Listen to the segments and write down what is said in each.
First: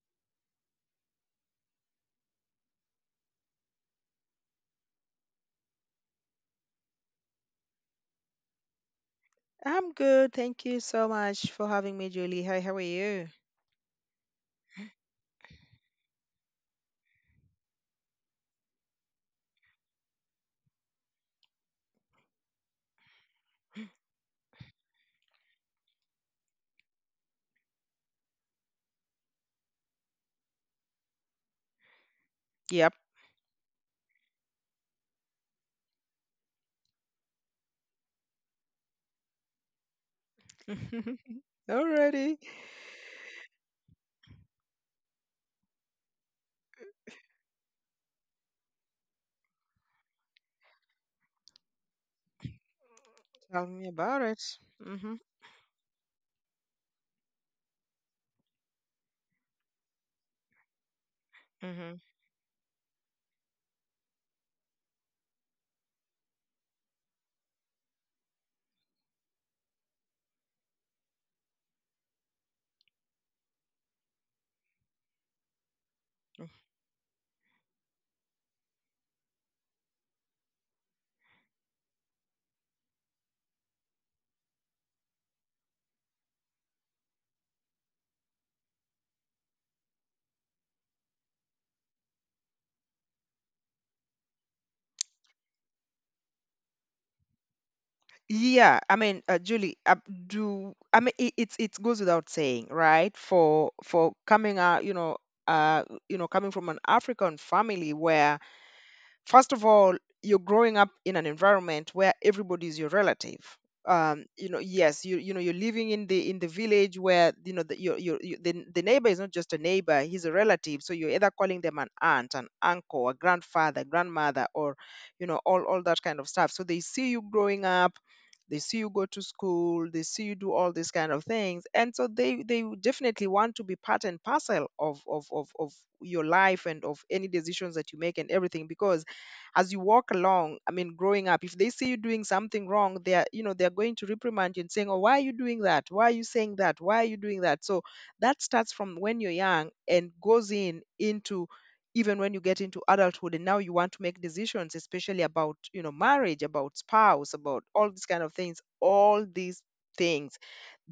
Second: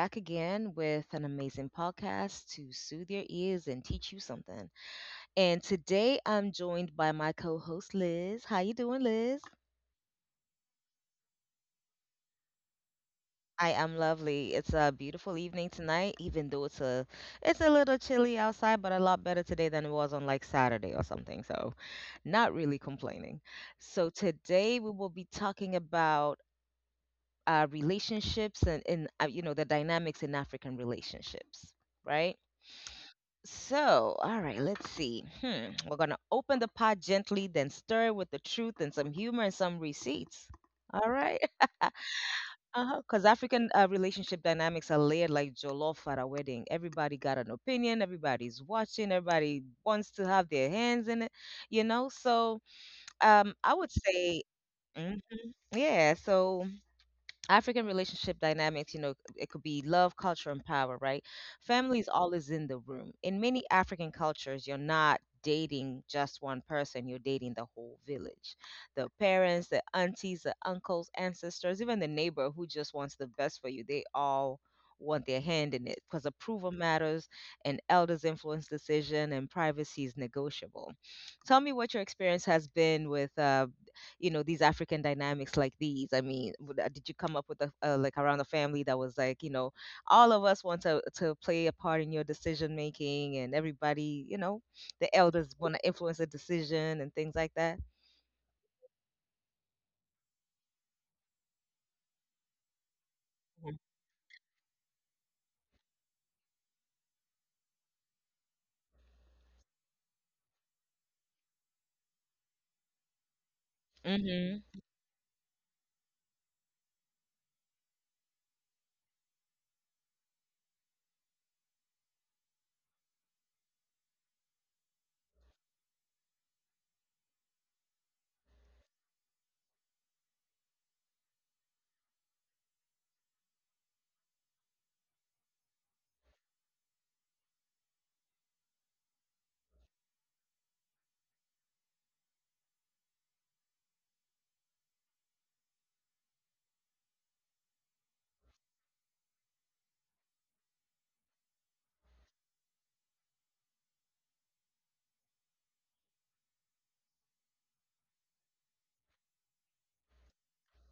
back again with an amazing podcast to soothe your ears and teach you something. And today I'm joined by my co-host Liz. How you doing, Liz? I'm good. Thank you so much for having me, Julie. Hi, how are you? I am lovely. It's a beautiful evening tonight, even though it's a little chilly outside, but a lot better today than it was on like Saturday or something. So, not really complaining. So today we will be talking about relationships and you know the dynamics in African relationships, right? Yep. So, all right, let's see. Hmm. We're gonna open the pot gently, then stir with the truth and some humor and some receipts. All right, Already. uh-huh. Because African relationship dynamics are layered like jollof at a wedding. Everybody got an opinion. Everybody's watching. Everybody wants to have their hands in it. You know, so Tell I me would about it. say, hmm mm, yeah. So African relationship dynamics, you know, it could be love, culture, and power, right? hmm. Family is always in the room. In many African cultures, you're not dating just one person, you're dating the whole village. The parents, the aunties, the uncles, ancestors, even the neighbor who just wants the best for you, they all want their hand in it because approval matters, and elders influence decision, and privacy is negotiable. Tell me what your experience has been with you know these African dynamics like these? I mean, did you come up with a like around a family that was like you know all of us want to play a part in your decision making and everybody you know the elders want to influence the decision and things like that? Julie, do I mean it, it's it goes without saying, right? For coming out, uh, coming from an African family where, first of all, you're growing up in an environment where everybody is your relative. You know, Mm-hmm. yes, you know, You're living in the village where you know the your you, the neighbor is not just a neighbor; he's a relative. So you're either calling them an aunt, an uncle, a grandfather, grandmother, or, you know, all that kind of stuff. So they see you growing up, they see you go to school, they see you do all these kind of things, and so they would definitely want to be part and parcel of your life and of any decisions that you make and everything. Because as you walk along, I mean, growing up, if they see you doing something wrong, they are, they're going to reprimand you, and saying, oh, why are you doing that, why are you saying that, why are you doing that? So that starts from when you're young and goes in into even when you get into adulthood and now you want to make decisions, especially about, you know, marriage, about spouse, about all these kind of things. All these things,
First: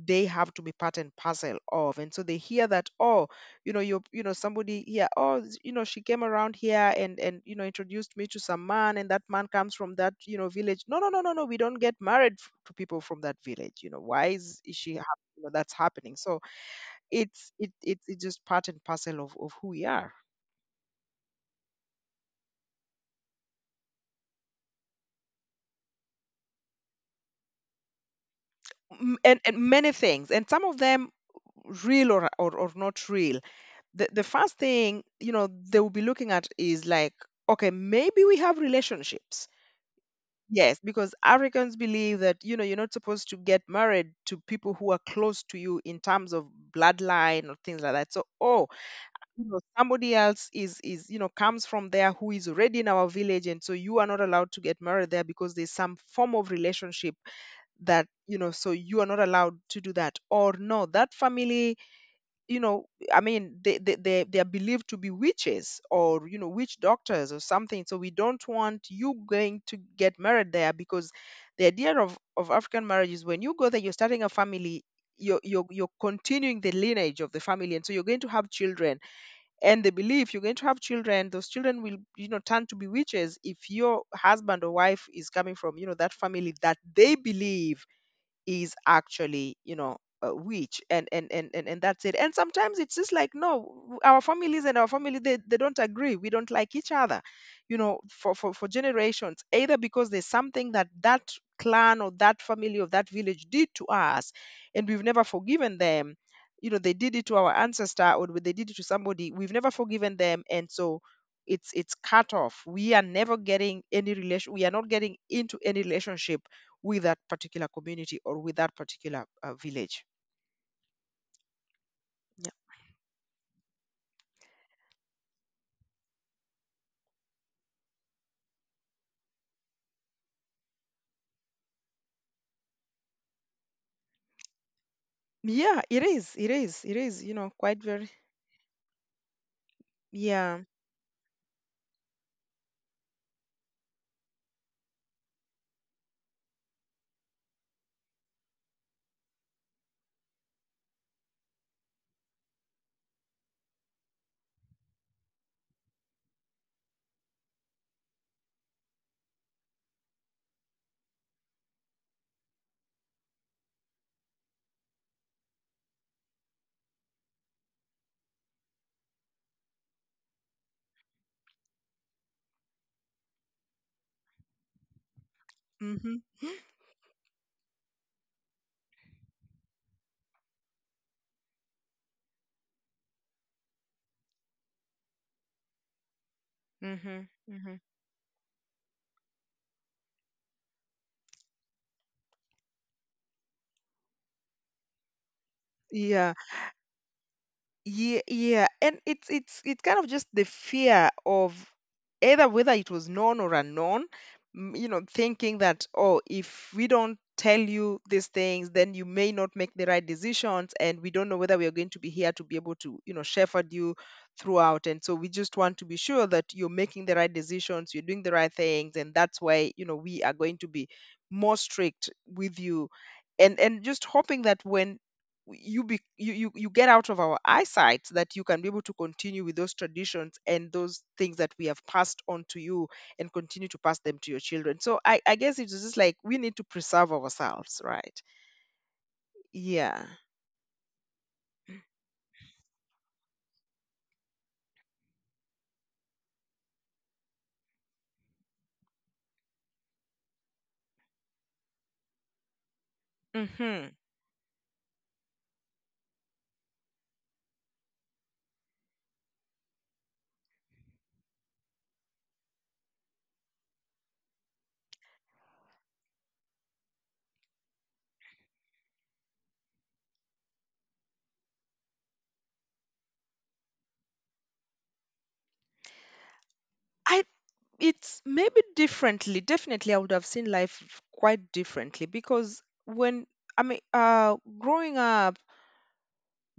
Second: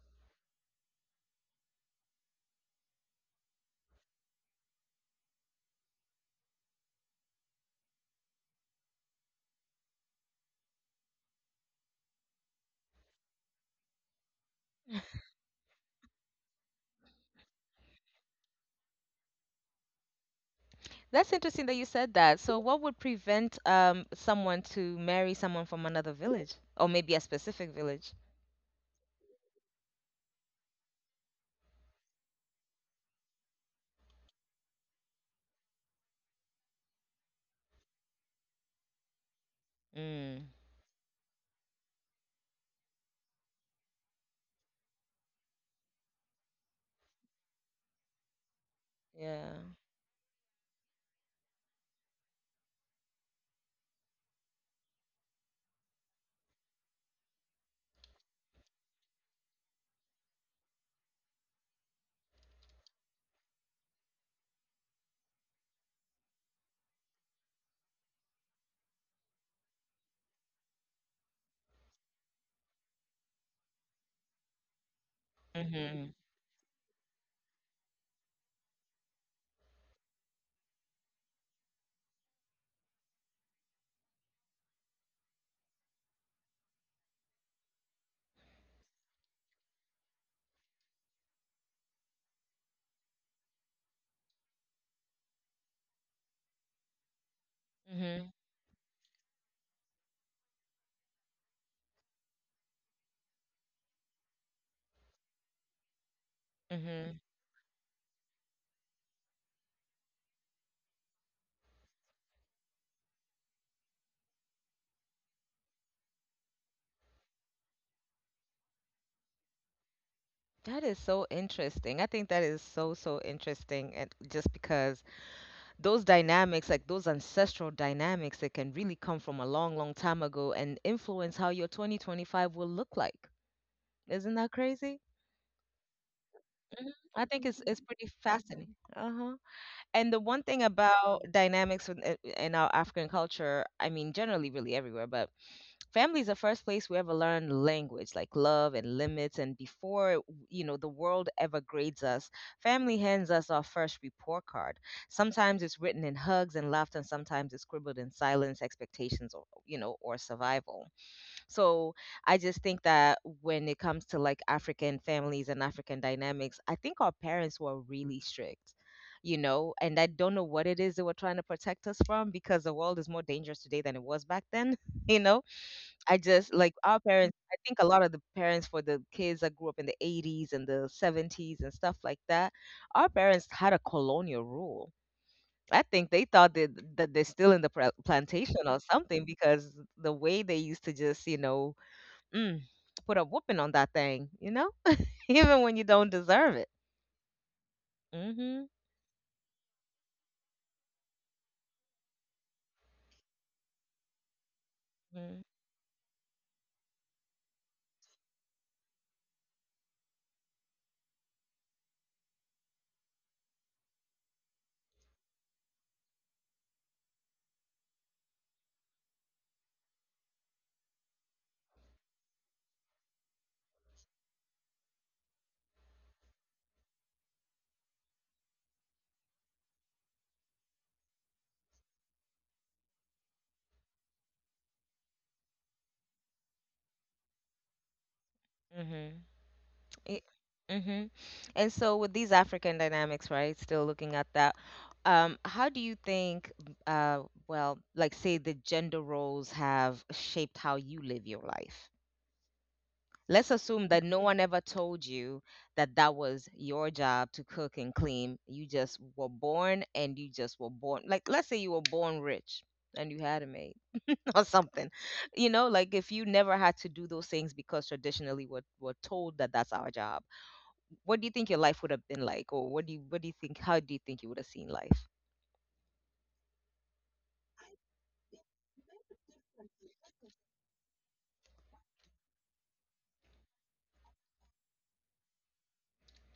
they have to be part and parcel of. And so they hear that, oh, you know, somebody here, oh, she came around here and you know, introduced me to some man and that man comes from that, you know, village. No, no, no, no, no, we don't get married to people from that village, you know. Why is, is she hap- you know, that's happening? So it's it, it it's just part and parcel of who we are. That's interesting that you said that. So, what would prevent someone to marry someone from another village, or maybe a specific village? And many things, and some of them real or not real. The first thing, you know, they will be looking at is like, okay, maybe we have relationships. Mm. Yes, because Africans believe that, you know, you're not supposed to get married to people who are close to you in terms of bloodline or things like that. So, oh, you know, Yeah. somebody else is you know, comes from there, who is already in our village, and so you are not allowed to get married there, because there's some form of relationship that, you know, so you are not allowed to do that. Or no, that family, you know, I mean they are believed to be witches, or you know, witch doctors or something, so we don't want you going to get married there, because the idea of African marriage is when you go there, you're starting a family, you're Mm-hmm. continuing the lineage of the family, and so you're going to have children. And they believe you're going to have children, those children will, you know, turn to be witches if your husband or wife is coming from, you know, that family that they believe is actually, you know, rich, and that's it. And sometimes it's just like, no, our families and our family, they don't agree, we don't like each other, you know, for, Mm-hmm. for for generations, either because there's something that clan or that family of that village did to us, and we've never forgiven them. You know, they did Mm-hmm. it to our ancestor, or they did it to somebody, we've never forgiven them, and so it's cut off. We are never getting any relation, we are not getting into any relationship with that particular community or with that particular village. That is so interesting. I think Yeah. that is so, so interesting. And just because those dynamics, like those ancestral dynamics, that can really come from a long, long time ago and influence how your 2025 will look like. Isn't that crazy? Yeah, it is. It is. It Mhm. is. You I know, think it's quite it's very. pretty fascinating. Uh-huh. And the one Yeah. thing about dynamics in our African culture, I mean, generally, really everywhere, but family is the first place we ever learn language like love and limits, and before you know the world ever grades us, family hands us our first report card. Sometimes it's written in hugs and laughter, and sometimes it's scribbled in silence, expectations, or you know, or survival. So I just think that when it comes to like African families and African dynamics, I think our parents were really strict, you know, and I don't know what it is they were trying to protect us from, because the world is more dangerous today than it was back then. You know, Mm-hmm. I just like our parents. I think a lot of the parents for the kids that grew up in the 80s and the 70s and stuff like that, our parents had a colonial rule. I think they Mm-hmm. thought that, Mm-hmm. that they're still in the plantation or something, because the way they used to just, you know, mm, put a whooping on that thing, you know, Yeah. even when you don't deserve it. Yeah, yeah, and it's Mm-hmm. it's it's kind of just the fear of either whether it was known or unknown. You know, thinking that, Mm-hmm. oh, if we don't tell you these things, then you may not make the right decisions, and we don't know whether we are going to be here to be able to, you know, shepherd you throughout. And so we just want to be sure that you're making the right decisions, you're doing the right things, and that's why, you know, we are going to be more strict with you. And just hoping that when you be you, you you get out of our eyesight, so that you can be able to continue with those traditions and those things that we have passed on to you, and continue to pass them to your children. So I guess it's just like we need to preserve ourselves, right? Mm-hmm. Yeah. Y- Mhm. And so with these African dynamics, right, still looking at that, how do you think, well, like say the gender roles have shaped how you live your life? Let's Mm-hmm. assume that no one ever told you that that was your job to cook and clean. You just were born and you just were born. Like, let's say you were born rich and you had a maid or something. You know, like if you never had to do those things because traditionally we're told that that's our job, what do you think your life would have been like, or what do you think? How do you think you would have seen life? I it's maybe differently, definitely I would have seen life quite differently, because when I mean, growing up,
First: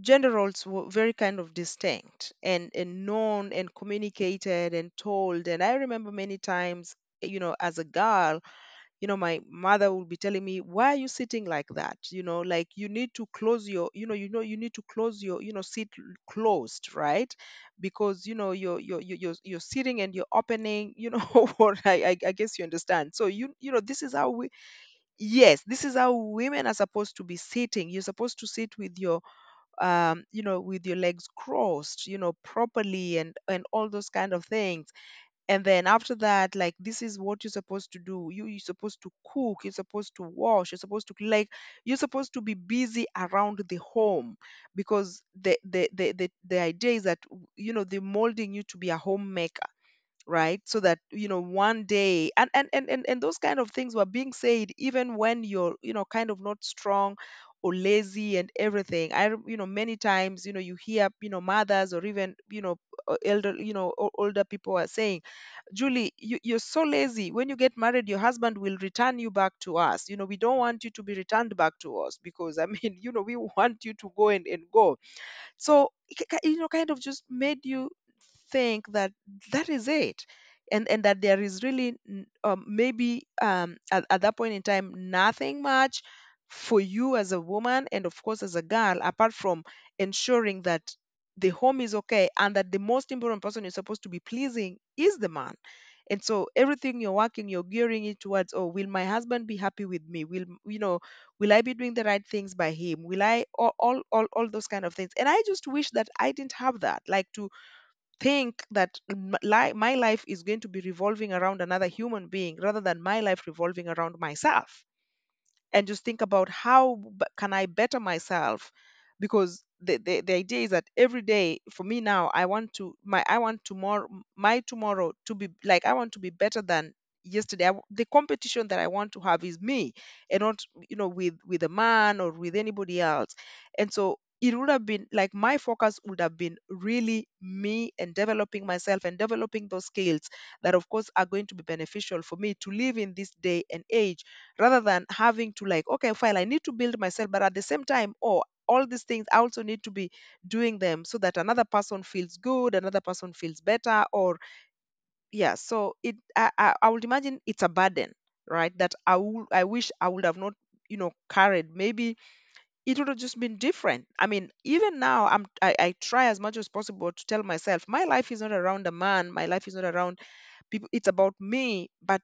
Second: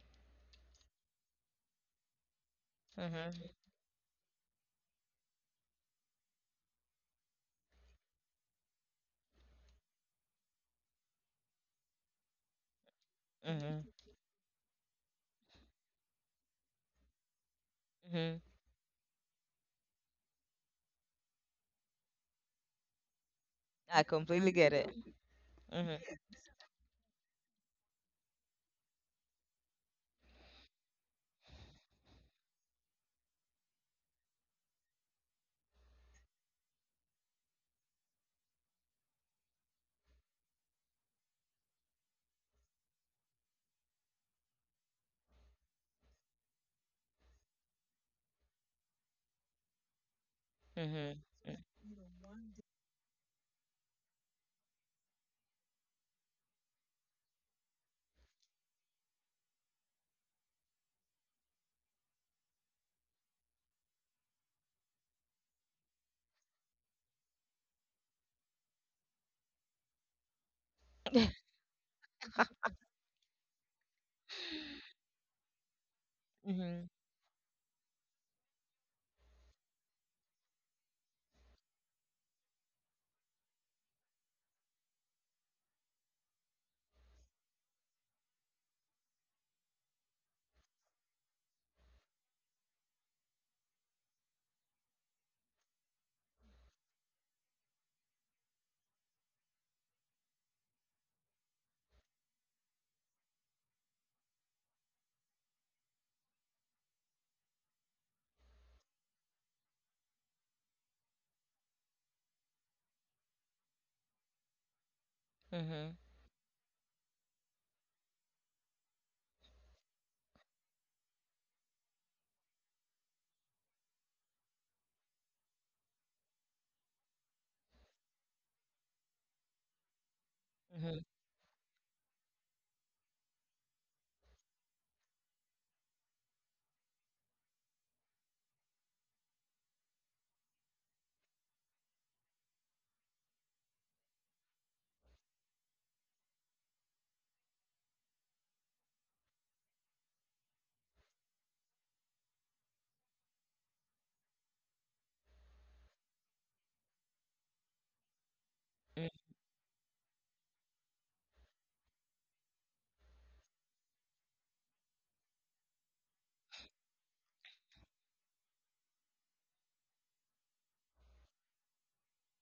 gender roles were very kind of distinct and known Mhm. and communicated and told. And I remember many times, you know, as a girl, you know, my mother would be telling me, why are you sitting like that? You know, like, you need to close Mhm. your, you know, you know, you need to close your, you know, closed, right? Because, you Mhm. know, you're sitting and you're opening, you know, what I guess you understand. So you know, this I is how we, completely get it. yes, this is Mhm. how women are supposed to be sitting. You're supposed to sit with your, you know, with your legs crossed, you know, properly, and all those kind of things. And then after that, like, this is what you're supposed to do. You're supposed to cook, you're supposed to wash, you're supposed to like, you're supposed to be busy around the home, because the idea is that, you know, they're molding you to be a homemaker, right, so that, Mhm. you know, Mhm. one day. And those kind of things were being said even when you're, you know, kind of not strong or lazy and everything. You know, many times, you know, you hear, you know, mothers or even, you know, elder, you know, older people are saying, Julie, you're so lazy, when you get married, your husband will return you back to us. You know, we don't want you to be returned back to us, because I mean, you know, we want you to go and go. So it you know, Mhm. kind of just made you think that that is it, and that there is really maybe, at that point in time, nothing much for you as a woman, and of course as a girl, apart from ensuring that the home is okay, and that the most important person you're supposed to be pleasing is the man. And so everything you're working, you're gearing it towards, oh, will my husband be happy with me, you know, will I be doing the right things by him, will I, all those kind of things. And I just wish that I didn't have that, like, to think that my life is going to be revolving around another human being, rather than my life revolving around myself, Mhm. and Mhm. just think about how, can I better myself? Because the idea is that every day for me now, I want tomorrow, my tomorrow to be like, I want to be better than yesterday. I w The competition that I want to have is me, and not, Mhm. you know, with a man or with anybody else. And so it would have been like my focus would have been really me, and developing myself and developing those skills that of course are going to be beneficial for me to live in this day and age, rather than having to like, okay, fine, I need to build myself, but at the same time, oh, all these things I also need to be doing them, so that another person feels good, another person feels better. Or yeah, so it, I would imagine it's a burden, right, that I wish I would have not, you know, carried. Maybe it would have just been different. I mean, even now, I try as much as possible to tell myself, my life is not around a man, my life is not around people, it's about me. But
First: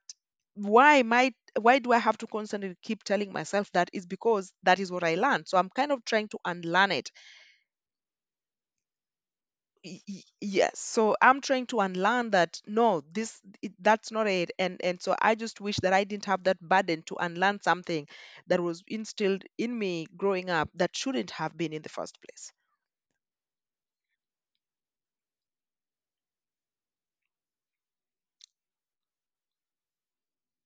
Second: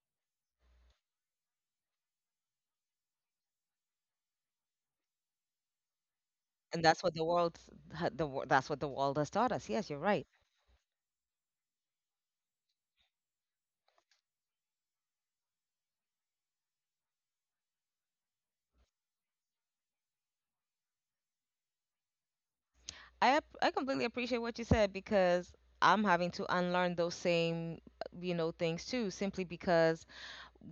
why might why do I have to constantly keep telling myself that? Is because that is what I learned, so I'm kind of trying to And unlearn that's it. what the world, that's what the world has taught us. Yes, you're right. Yes, so I'm trying to unlearn that, no, this. That's not it. And so I just wish that I didn't have that burden to unlearn something that was instilled in me growing up, that shouldn't have been in the first place. I completely appreciate what you said because I'm having to unlearn those same, you know, things too, simply because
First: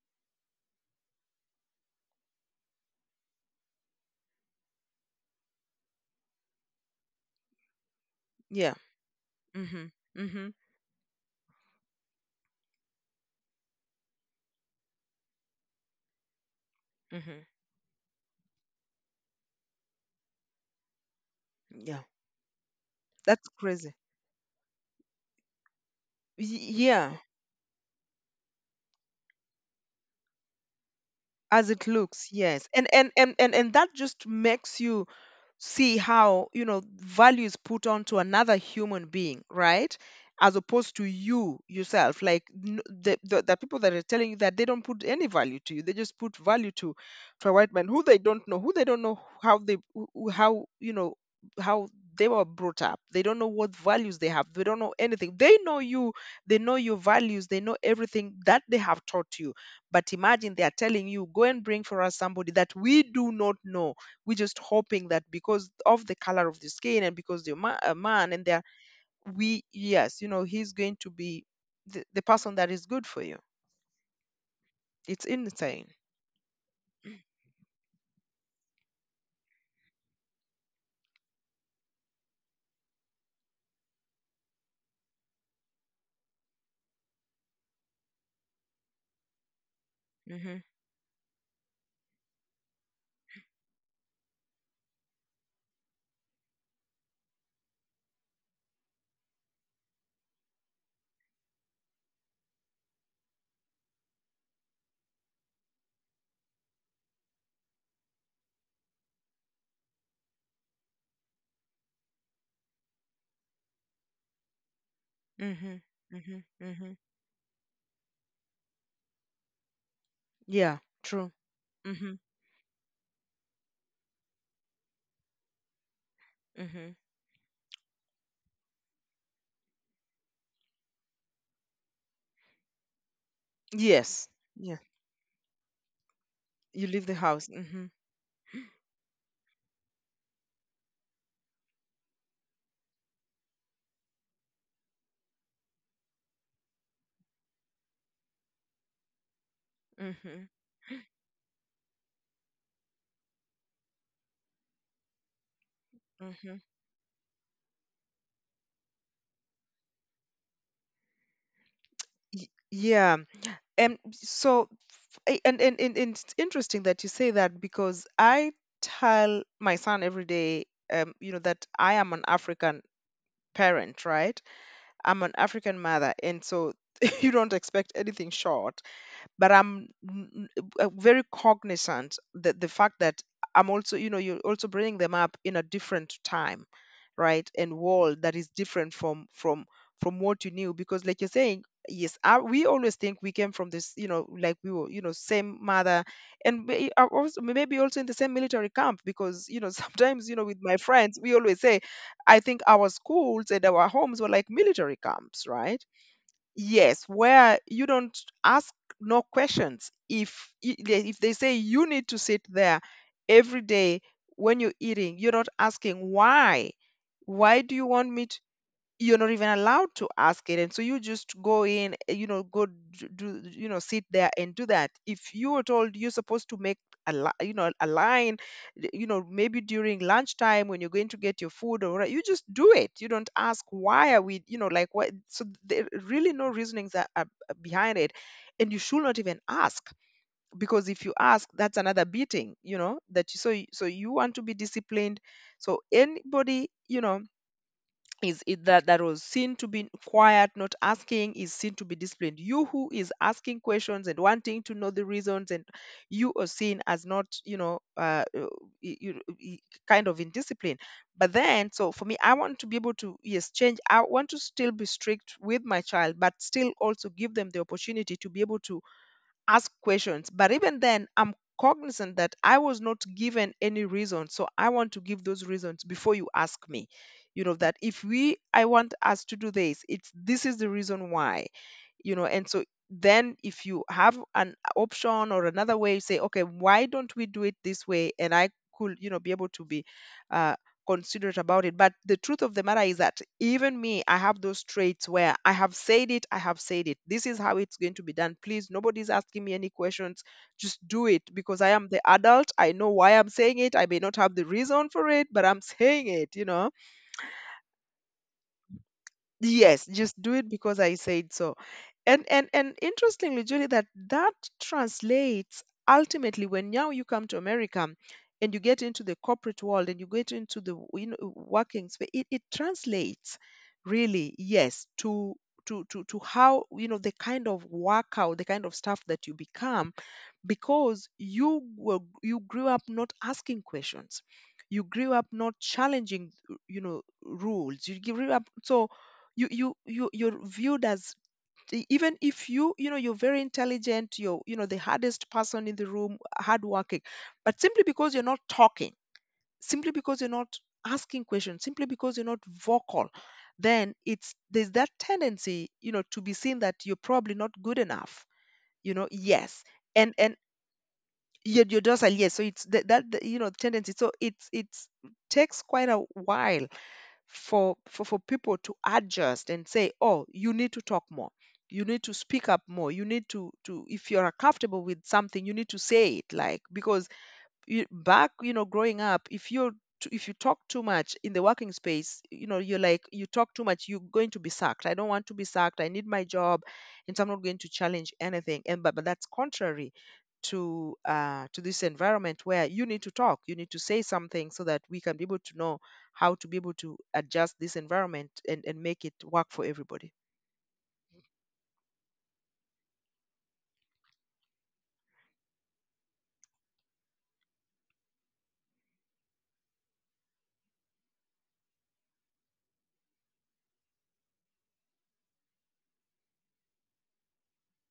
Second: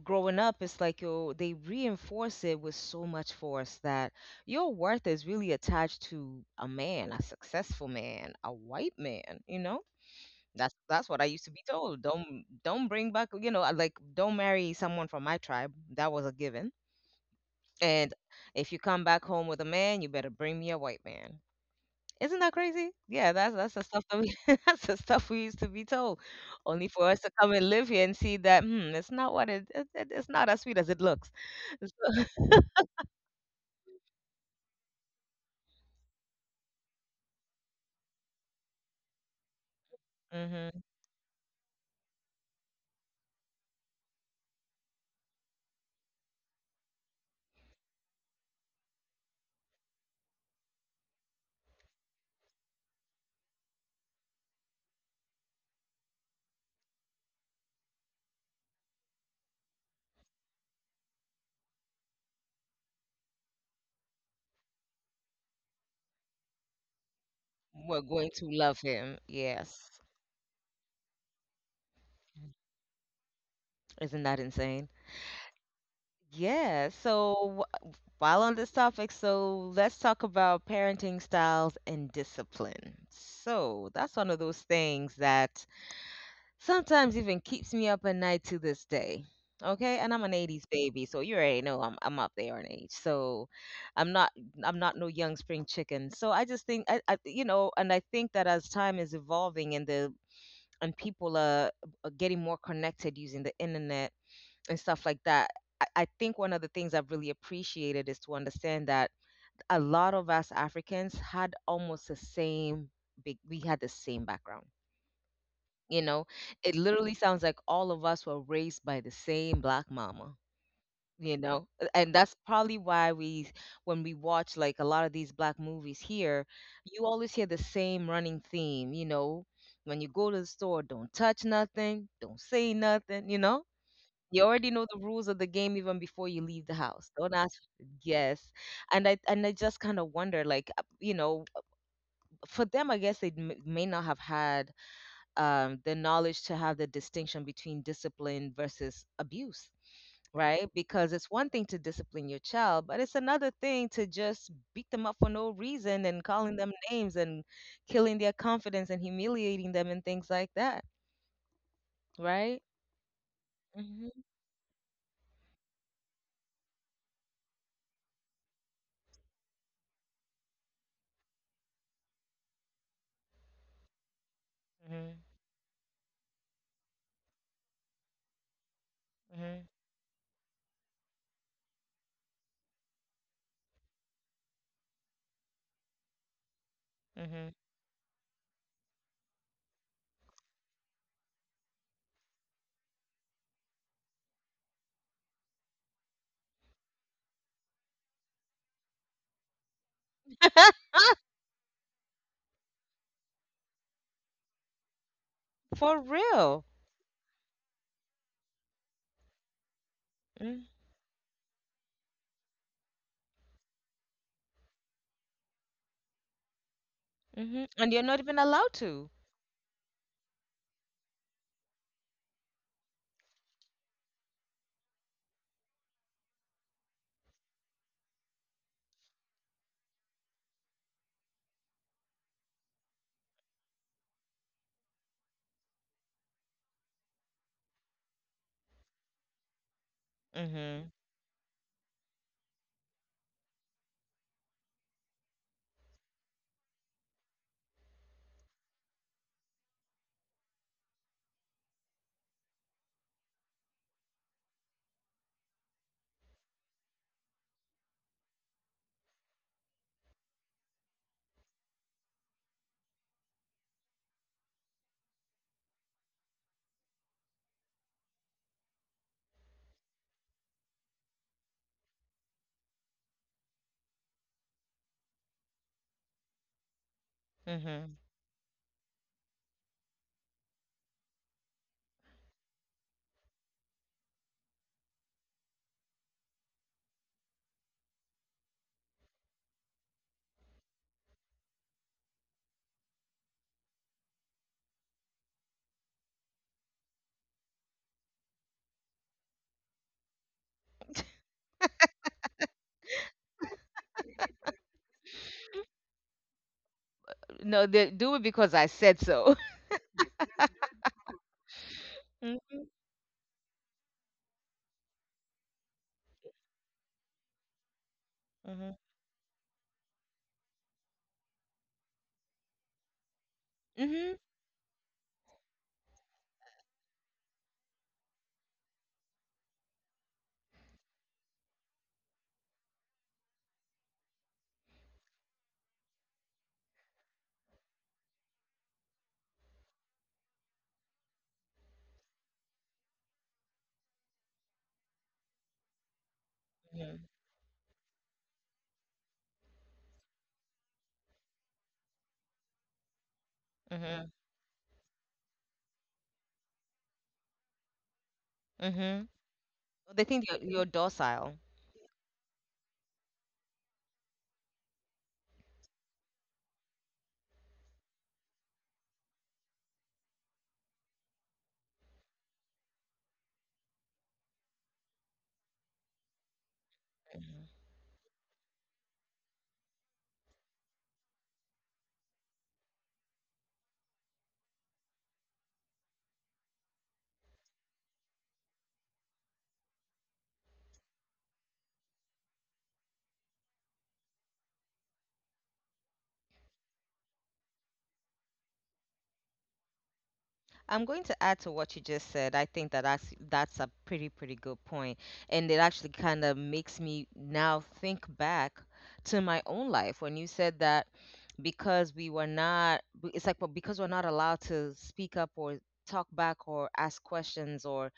growing up, it's like yo, they reinforce it with so much force that your worth is really attached to a man, a successful man, a Yeah. white man. You know, Mhm. Mhm. That's what I used to be told. Don't bring back, you know, like don't marry someone from my tribe. That was a given. Mhm. And if you come back home with a man, you better bring me a white man. Yeah, Isn't that crazy? Yeah, that's that's the crazy. stuff that we that's the stuff we used to be told, Y- only for yeah, us to come and live here and see that hmm, it's not what it it's not as sweet as it looks. as it So, looks, yes. And that just makes you see how, you know, value is put onto another human being, right? As hmm, opposed to you yourself. Like, the, the people that are telling you that, they don't put any value to you. They just put value to a white man who they don't know, who they don't know how they, how, you know, how they were brought up. They don't know what values they have. They don't know anything. They know you, they know your values, they know everything that they have taught you. But imagine they are telling you, go and bring for us somebody that we do not know. We're just hoping that because of the color of the skin, and because they're we're a going man, to and they're, love him. we, Yes. yes, you know, he's going to be the person that is good for you. Isn't that insane? It's insane. Yeah. So while on this topic, so let's talk about parenting styles and discipline. So that's one of those things that sometimes even keeps me up at night to this day. Okay, and I'm an '80s Mhm. baby, so you already know I'm up there in age. So I'm not I'm not no young spring chicken. So I just think I you know, and I think that as time is evolving and the and people are getting more connected using the internet and stuff like that. I think one of the things I've really appreciated is to understand that a lot of us Africans had almost the same, big, we had the same background, Mhm. you know, Mhm. it Mhm. literally sounds like all of us were raised by the same black mama, Yeah, you true. know? And Mhm. that's probably why we, when we watch like a lot of these black movies here, Mhm. you always hear the same running theme, you know? When you go to the store, don't touch nothing, don't say nothing, you know? Yes. You already Yeah, know the rules of the game even before you leave the you house. leave the Don't house. ask. Mhm. Yes, and I just kind of wonder, like you know, for them, I guess may not have had the knowledge to have the distinction between discipline versus abuse, Mhm. right? Because it's one thing to discipline your child, but it's another thing to just beat them up for no reason, and calling Mhm. them names, and killing their confidence, and humiliating them, and things like that, right? Yeah. And Hmm. so, and it's interesting that you say that, because I tell my son every day, you know, that I am an African parent, right? Hmm. I'm an African mother, and so you don't expect anything short. But Hmm. I'm very cognizant that the fact that I'm also, you know, you're also bringing them up in a different time, Hmm. right, and world that is different from from what you knew. Because, like you're saying, yes, I, we always think we came from this, you know, like we were, you know, same mother, and also maybe also in the same military camp. Because, you know, sometimes, you know, with my friends, we always say, I think our schools and our homes were like military camps, right? For real. Yes, where you don't ask no questions. If if they say you need to sit there every day when you're eating, you're not asking why. Mm-hmm. Why do you And you're want not me even to? allowed to. You're not even allowed to ask it. And so you just go in, you know, go, do, you know, sit there and do that. If you were told you're supposed to make you know, a line, you know, maybe during lunchtime when you're going to get your food or whatever, you just do it. You don't ask why. Are we, you know, like what? So there really, no reasonings are behind it. And you should not even ask, Hmm. because if you ask, that's another beating, you know. That you so you- so you want to be disciplined. So anybody, you know, is it that that was seen to be quiet, not asking, is seen to be disciplined. You who is asking questions and wanting to know the reasons, and you are seen as not, you know, y- you, y- kind of indisciplined. But then, so for me, I want to be able to, yes, change. I want to still be strict with my child, but still also give them the opportunity to be able to ask questions. But even then, I'm cognizant that I was not given any reason. So I want to give those reasons before you ask me. You know, that Hmm. if we, I want us to do this, it's, this is the reason why, you know. And so then if you have an option or another way, you say, okay, why don't we do it this way? And I could, you know, be able to be, uh, considerate about it. But the truth of the matter is that even me, I have those traits where I have said it, I have said it. This is how it's going to be done. Please, nobody's asking me any questions. Just do it because I am the adult. I know why I'm saying it. I may not have the reason for it, but I'm saying it, you know. No, they do it because I said so. Yes, just do it because I said so. And interestingly, Julie, that translates ultimately when now you come to America, and you Mm-hmm. get into the corporate world, and you get into the you know, working space. It translates Mm-hmm. really, yes, to to how, you know, the kind of workout, the kind of stuff that you become. Because you were, you grew up not asking questions, you grew up not challenging, you know, rules. You grew up, so you're viewed as, even if you, you know, you're very intelligent, you're, you know, the hardest person in the room, hardworking, but simply because you're not talking, simply because you're not asking questions, simply because you're not vocal, then Mm-hmm. it's, there's that tendency, you know, to be seen that you're probably not good enough, you Mm-hmm. know. Yes. They and think and you're docile. your dorsal, yes. So it's that, you know, tendency. So it's takes quite a while for, for people to adjust and say, oh, you need to talk more, you need to speak up more, you need to, if you're comfortable with something, you need to say it. Like, because Mhm. you, back, you know, growing up, if you're if you talk too much in the working space, you know, you're like, you talk too much, you're going to be sacked. I don't want to be sacked, I need my job. And so I'm not going to challenge anything. But that's contrary to, to this environment, where you need to talk, you need to say something, so that we can be able to know how to be able to adjust this environment and make it work for everybody. I'm going to add to what you just said. I think that that's a pretty, pretty good point, and it actually kind of makes me now think back to my own life when you said that, because we were not, b- it's like, well, because we're not allowed to speak up or talk back or ask questions or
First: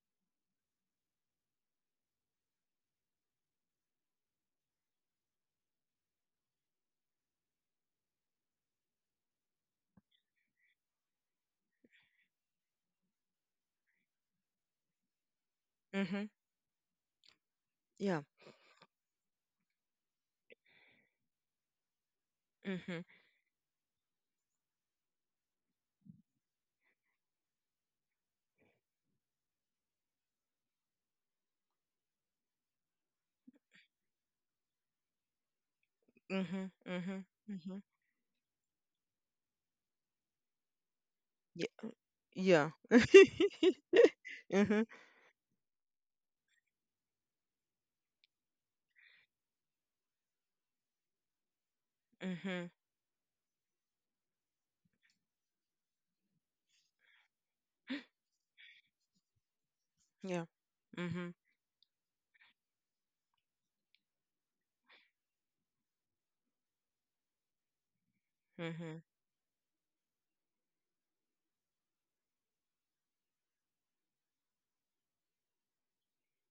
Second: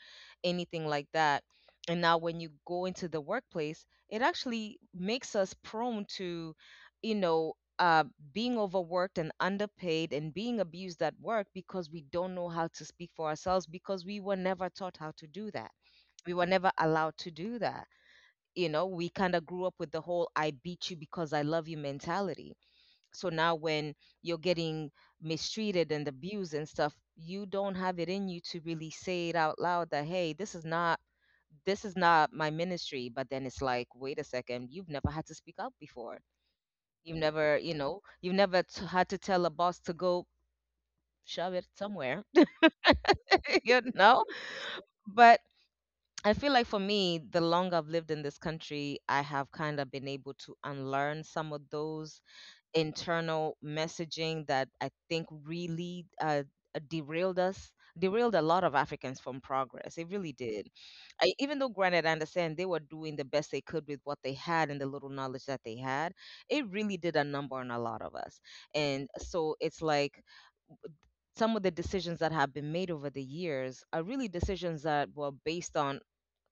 anything like that. And now when you go into the workplace, it actually makes us prone to, you know, um, being overworked and underpaid and being abused at work, because we don't know how to speak for ourselves because we were never taught how to do that. Hmm. We were never allowed to do that. Yeah. You know, we kind of grew up with the whole I beat you because I love you mentality. Hmm. So now when you're getting mistreated and abused and stuff, you don't have it in you to really say it out loud that, hey, this is not my ministry, but then it's like wait a second, you've never had to speak up before. Mhm. You've Mhm. never, you Mhm. know, you've never t- had to tell a boss to go shove it Yeah. somewhere, Yeah. you know? Mhm. But I feel like for me, the longer I've lived in this country, I have kind of been able to unlearn some of those Mhm. internal messaging that I think really derailed us, derailed a lot of Africans from progress. It really Yeah. did. I, Mhm. even though, granted, I understand they were doing the best they could with what they had and the little knowledge that they had, it really did a number on a lot of us. Mhm. And so it's like, some of the decisions that have been made over the years are really decisions that were based on,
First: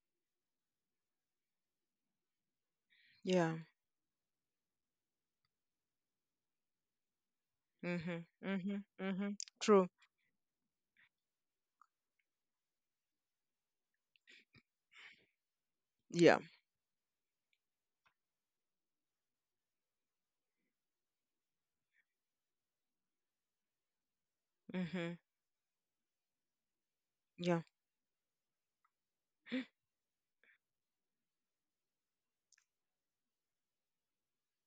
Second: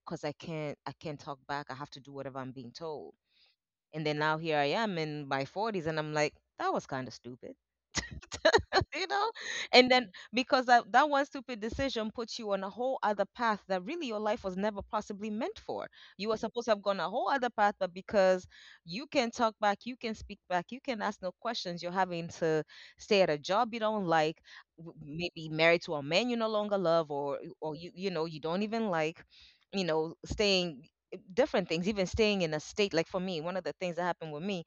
because I can't talk back. I have to do whatever I'm being told, Yeah. and then now here I am in my 40s and I'm like, that was kind of stupid. Mhm. Mhm. you know Mhm. and True. then because that one stupid decision puts you on a whole other path that really your life was never possibly meant for. You were Yeah. supposed to have gone a whole other path, but because you can talk back, you can speak back, you can ask no questions, you're having to stay at a job you don't like, Mhm. maybe married to a man you no longer love, or Yeah. or you, you know you don't even like, staying, different things, even staying in a state. Like for me, one of the things that happened with me,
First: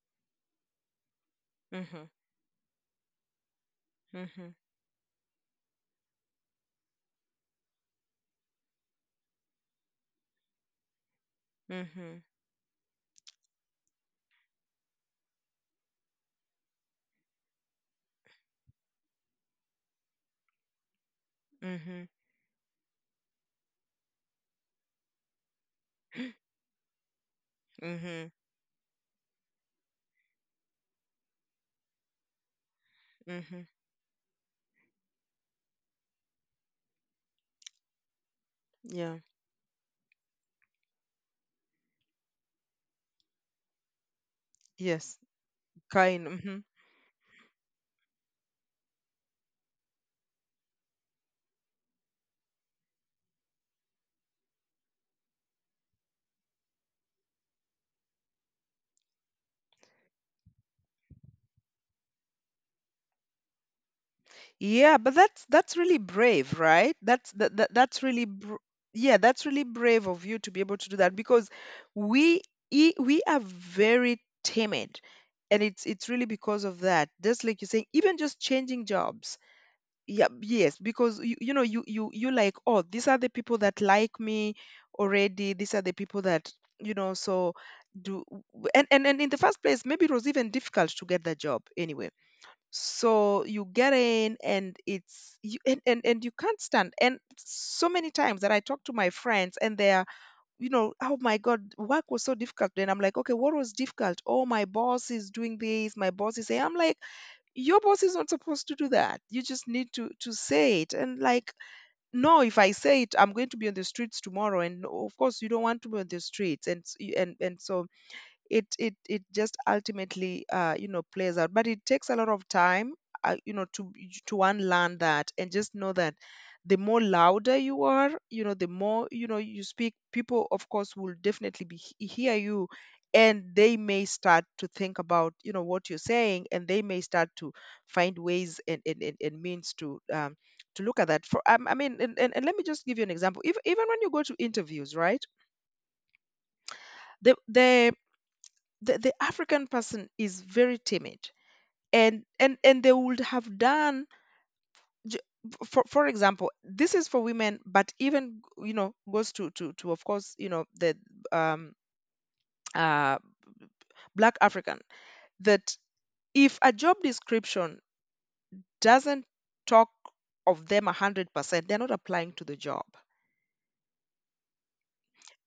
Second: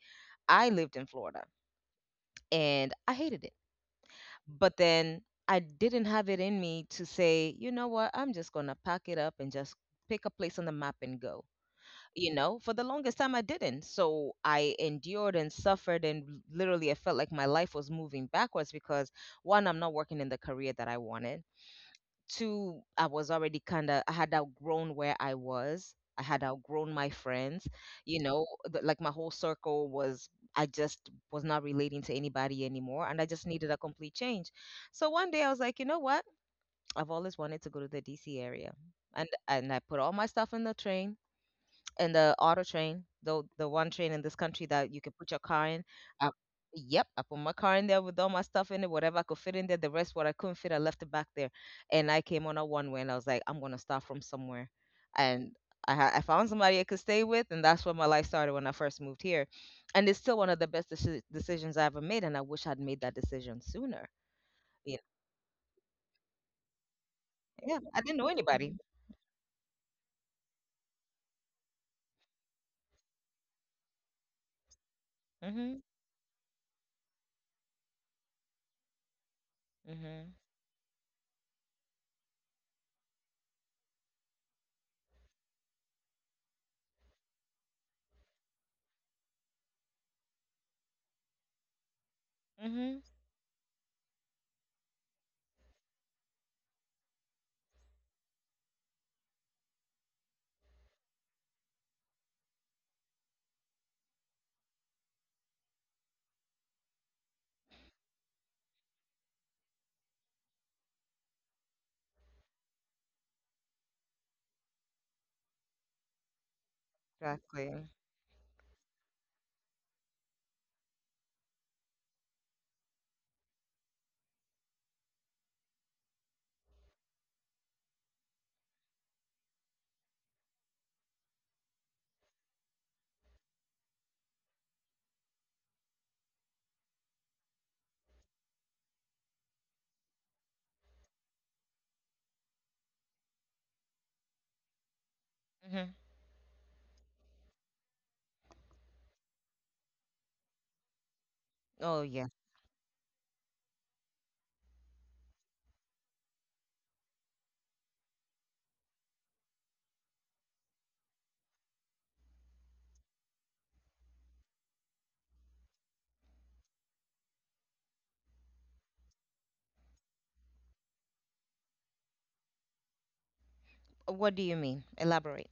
I lived in Florida Mhm. and I hated it. Mhm. But then I didn't have it in me to say, you know what, I'm just going to pack it up and just pick a place on the map and go. Mhm. You know, for the longest time I didn't. So I endured and suffered, and literally I felt like my life was moving backwards because one, I'm not working in the career that I wanted. Mhm. Two, I was already kind of, I had outgrown where I was. I had outgrown my friends. You Mhm. know, like my whole circle was, I just was not relating to anybody anymore. And I just Mhm. needed a complete change. So one day I was like, you know what? I've always wanted to go to the DC area. Yeah. And I put all my stuff in the train, and the auto train, the one train in this country that you can Yes. put your car in. Kind. I, Mhm. yep, I put my car in there with all my stuff in it, whatever I could fit in there. The rest, what I couldn't fit, I left it back there. And I came on a one way, and I was like, I'm gonna start from somewhere, and I found somebody I could stay with, and that's where my life started when I first moved here. And it's still one of the best decisions I ever made, and I wish I'd made that decision sooner. Yeah, Yeah, but that's really brave, right? That's that, that yeah, I that's didn't really know br. anybody. Yeah, that's really brave of you to be able to do that, because we, we are very timid, and Mhm, it's really because of that. Just like you're saying, even just changing jobs. Yeah, mhm, yes, because you know, you, you like, oh, these are the people that like me already. These are the people that, you know, so do. And in the first place, maybe it was even difficult to get that job anyway. mhm. So you get in, and it's you, and you can't stand. And so many times that I talk to my friends, and they're, you know, oh my god, work was so difficult. And I'm like, okay, what was difficult? Oh, my boss is doing this, my boss is saying. I'm like, your boss is not supposed to do that, you just need to say it. And like, no, if I say it, I'm going to be on the streets tomorrow. And of course you don't want to be on the streets. And s- you- and and Exactly. so it just ultimately, you know, plays out. But it takes a lot of time, you know, to unlearn that, and just know that the more louder you are, you know, the more, you know, you speak, people, of course, will definitely be, hear you. And they may start to think about, you know, what you're saying, and they may start to find ways and means to, to look at that for, I mean. And let me just give you an example. If, even when you go to interviews, right, Mhm. the, the African person is very timid, Oh yeah. And they would have done, j- for example, this is for women, but even, you know, goes to to, of course, you know, the, um uh black African, that if a job description doesn't talk of them 100%, they're not applying to the job. What do you mean? Elaborate.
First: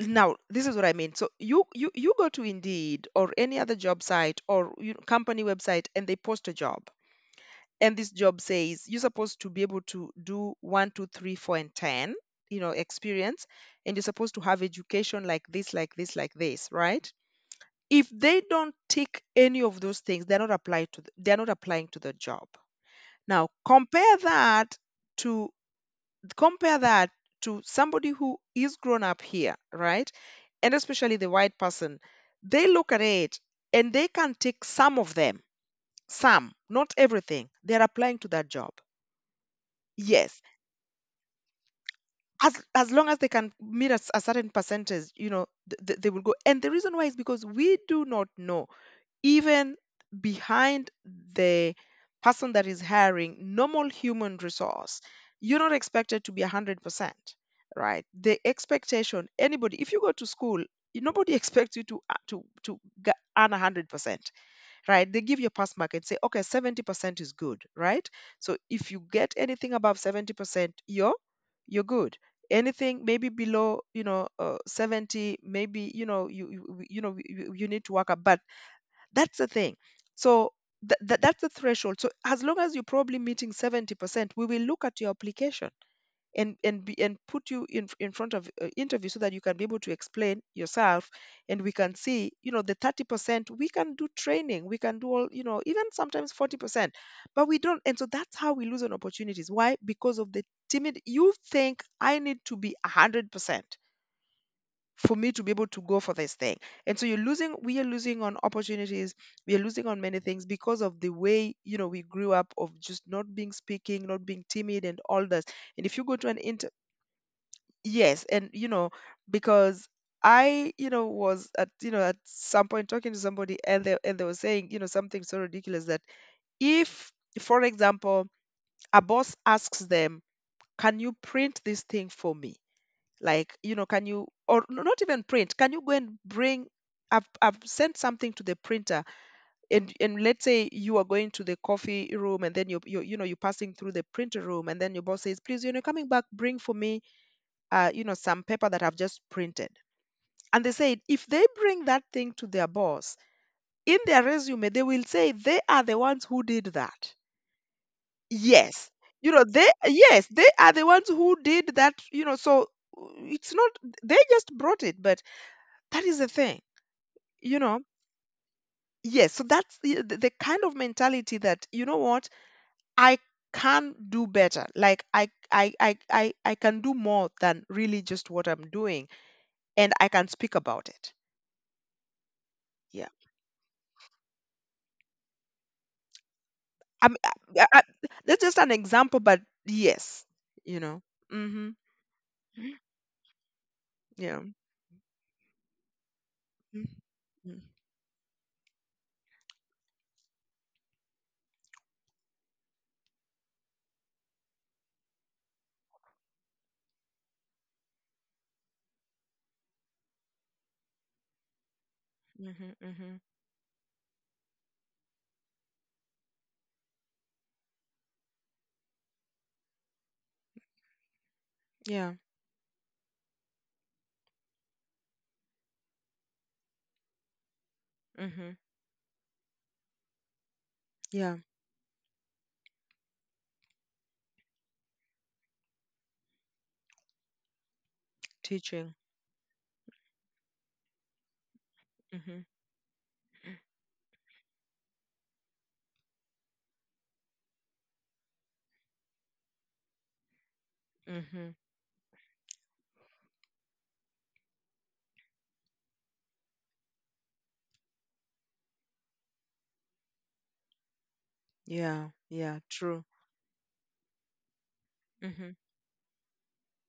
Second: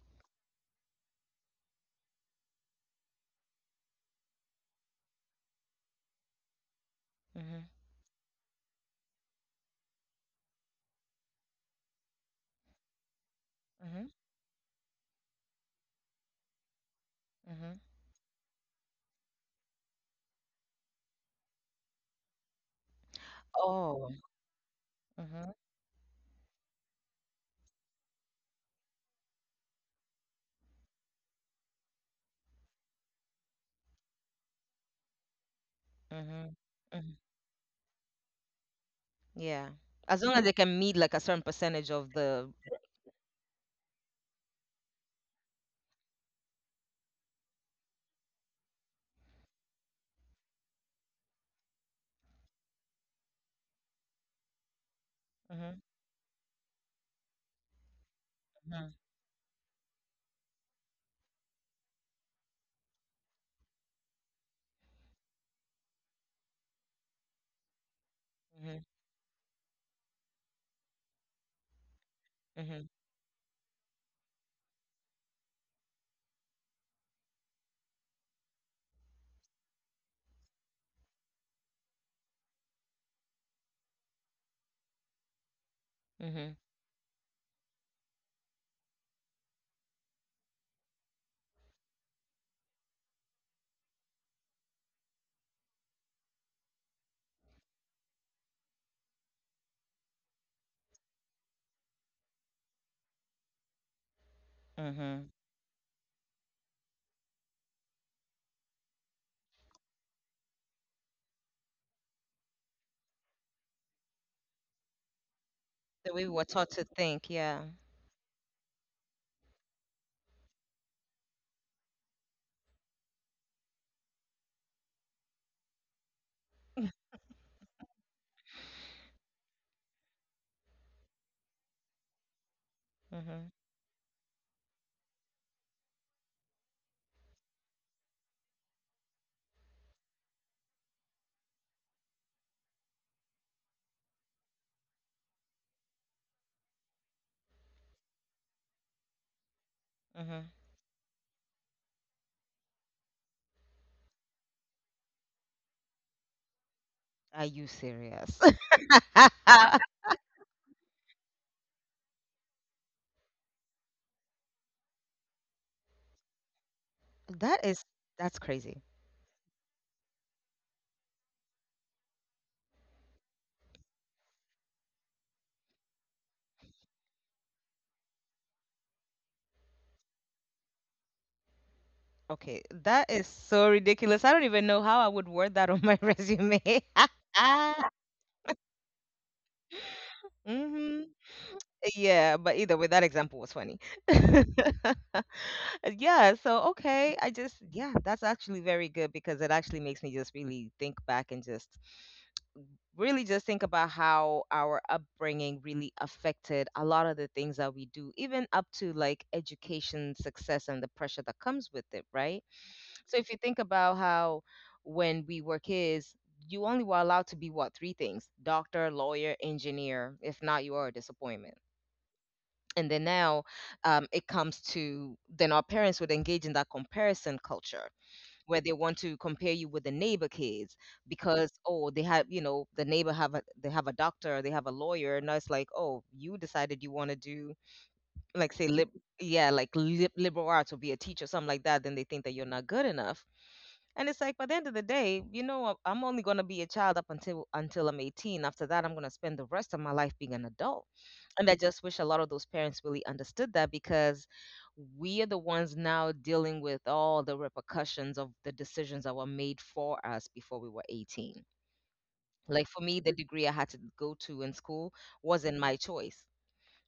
Now this is what I mean. So you, you go to Indeed or any other job site or, you know, company website, and they post a job, Mhm, and this job says you're supposed to be able to do one, two, three, four, and 10, you know, experience, and you're mhm, supposed to have education like this, like this, like this, right? mhm. If they don't tick any of those things, they're not applied to, the, they're not applying to the job. Now Oh. compare that to, Mhm, compare that to somebody who is grown up here, right? And especially the white person, they look at it and they can take some of them, some, mhm, not mhm. everything. They're applying to that job. Yeah. As long Yes, as they can meet like a certain percentage of the. as long as they can meet a certain percentage, you know, they will go. And the reason why is because we do not know, even behind the person that is hiring, normal human resource, you're not Mhm, expected to be 100%, right? The mhm, expectation, anybody, if you go to school, nobody expects you to g- earn 100%, right? They give you a pass mark and say, okay, 70% is good, right? So mhm, if you get anything above 70%, you're good. mhm, Anything maybe below, 70, maybe, you need to work up. But that's the thing. So that's the threshold. So as long as you're probably meeting 70%, we will look at your application mhm, and put you in front of interview so that you can be able to explain yourself, and we can see, you know, the 30% we can do training, we can do all, you know, even sometimes 40%, but we don't. And so that's how we lose on opportunities. Why? Because of the timid, you think I need to be 100% for me mhm. to be able to go for this thing. And so you're losing, we are losing on opportunities, we are losing on many things because of the way, you know, we grew up, of just not being speaking, not being timid and all this. And if you The go way we to an were taught interview. to think, yeah. Yes, and you know, because I, you know, was at, you know, at some point talking to somebody, and they, and they were saying, you know, something so ridiculous, that if, for example, a boss asks them, "Can you print this thing for me?" Mhm, Like, you know, can you, or not even print? Can you go and bring? I've sent something to the printer, and let's say you are going to the coffee room, and then you know you're passing through the printer room, and then your boss says, "Please, you know, coming back, bring for me, you know, some paper that I've just printed." mhm. And they said if they bring that thing to their boss, in their resume, they will say they are the ones who did that. Are you serious? Yes. You know, they, yes, they are the ones who did that, you know, so it's not, they just brought it, but that is the thing, you That know. is, that's crazy. Yes. So that's the kind of mentality that, you know what, I can do better. Like I can do more than really just what I'm doing, and I can speak about it. Okay, Yeah. that is so ridiculous. I don't even know how I would word that on my resume. I'm, I, I, that's just an example, but yes, you know. Mhm. Mm-hmm. Yeah, but either way, that example was funny. Yeah. Yeah, so Mm-hmm. okay, I just, yeah, that's actually very good because it actually makes me just really think back and just really just think about how our upbringing really affected a lot of the things that we do, even up to like education success and the pressure that comes with it, right? Mm-hmm. So if you think about how when we were kids, you only were allowed to be what, three things: doctor, lawyer, engineer. If not, you are a disappointment. Yeah. And then now, it comes to then our parents would engage in that comparison culture Mm-hmm. where they want to compare you with the neighbor kids Yeah. because, oh, they have, you know, the neighbor have a, they have a doctor, they have a lawyer, and it's like, oh, you decided you want to do like, say, lib, Teaching. yeah, like liberal arts or be a teacher, something like that, then they think that Mm-hmm. you're not good enough. And it's like, by the end of the day, you know, I'm only going to be a child up until I'm 18. After that, I'm going to spend the rest of my life being an adult, and I Mm-hmm. just wish a lot of those parents really understood that because we are the ones now dealing with all the repercussions of the decisions that were made for us before we were 18. Yeah. Yeah. Like for me, True. the degree I had to go to in school Mm-hmm. wasn't my choice,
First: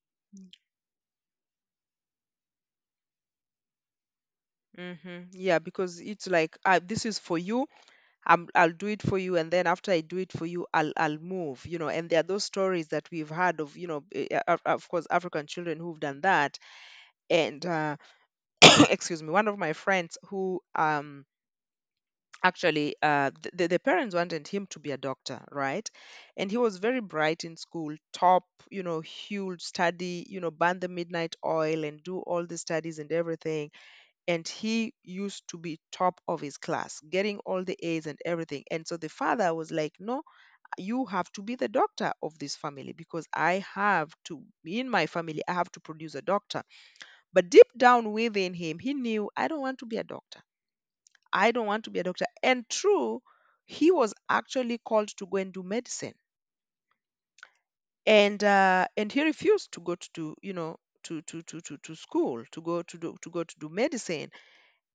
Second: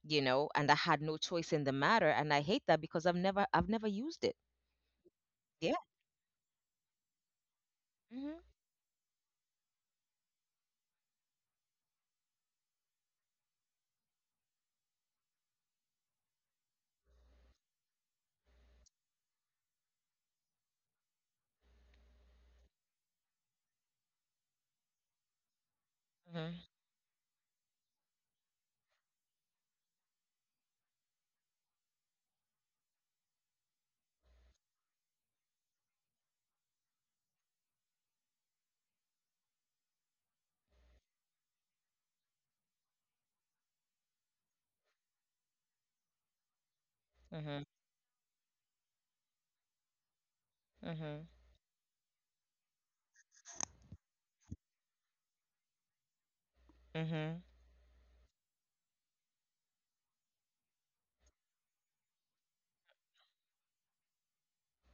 you know, and I had no choice in the matter. And I hate that because I've never used it. Mm-hmm. Yeah, Yeah. because it's like this is for you. Mhm. I'm, I'll do it for you, and then after I do it for you, I'll move. You know, and there are those stories that we've had of, you know, of course, African children who've done that. And excuse me, one of my friends who actually the parents wanted him to be a doctor, right? And he Mhm. was very bright in school, top, you know, huge study, you know, burn the midnight oil and do all the studies and everything, and he used to be top of his class, getting all the A's and everything. And so the father was like, no, you have to be the doctor of this family because I have to, in my family I have to produce a doctor. But Mhm. deep down within him, he knew, I don't want to be a doctor. I don't want to be a doctor. And true, he was actually called to go and do medicine, Mhm. And he refused to go to do, you know, to school, to go to do medicine,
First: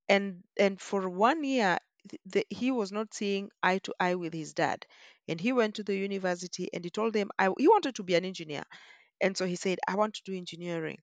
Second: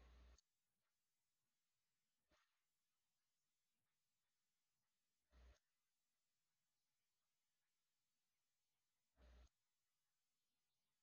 and for 1 year. The, he was not seeing eye to eye with his dad, and he went to the university and he told them I, he wanted to be an engineer. And so he said, I want to do engineering.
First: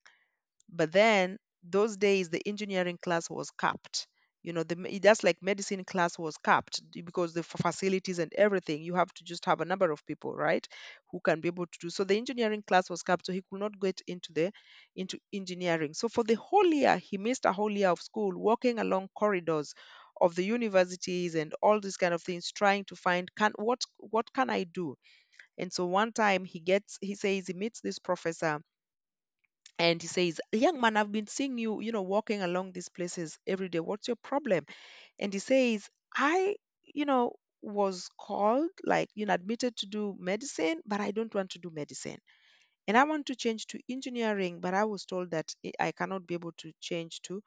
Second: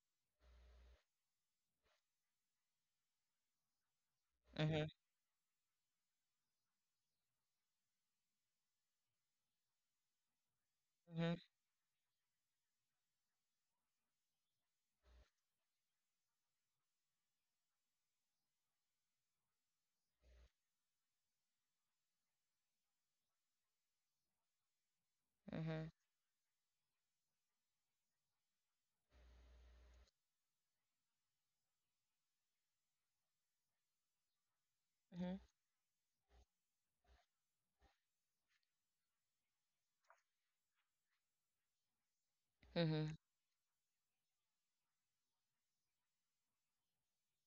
But then those days, the engineering class was capped. You know, the, Mhm. That's like medicine class was capped, because the facilities and everything, you have to just have a number of people, right, who Mhm. can be able to do. So the engineering class was capped, so he could not get into the, into engineering. So for the whole year, he missed a whole year of school, walking along corridors of the universities and all these kind of things, trying to find, can, what can I do? And so Mhm. one time he gets, he says he meets this professor, and he says, young man, I've been seeing you, you know, walking along these places every day. What's your problem? And Mhm. he says, I, you know, was called, like, you know, admitted to do medicine, but I don't want to do medicine. And I Mhm. want to change to engineering, but I was told that I cannot be able to change to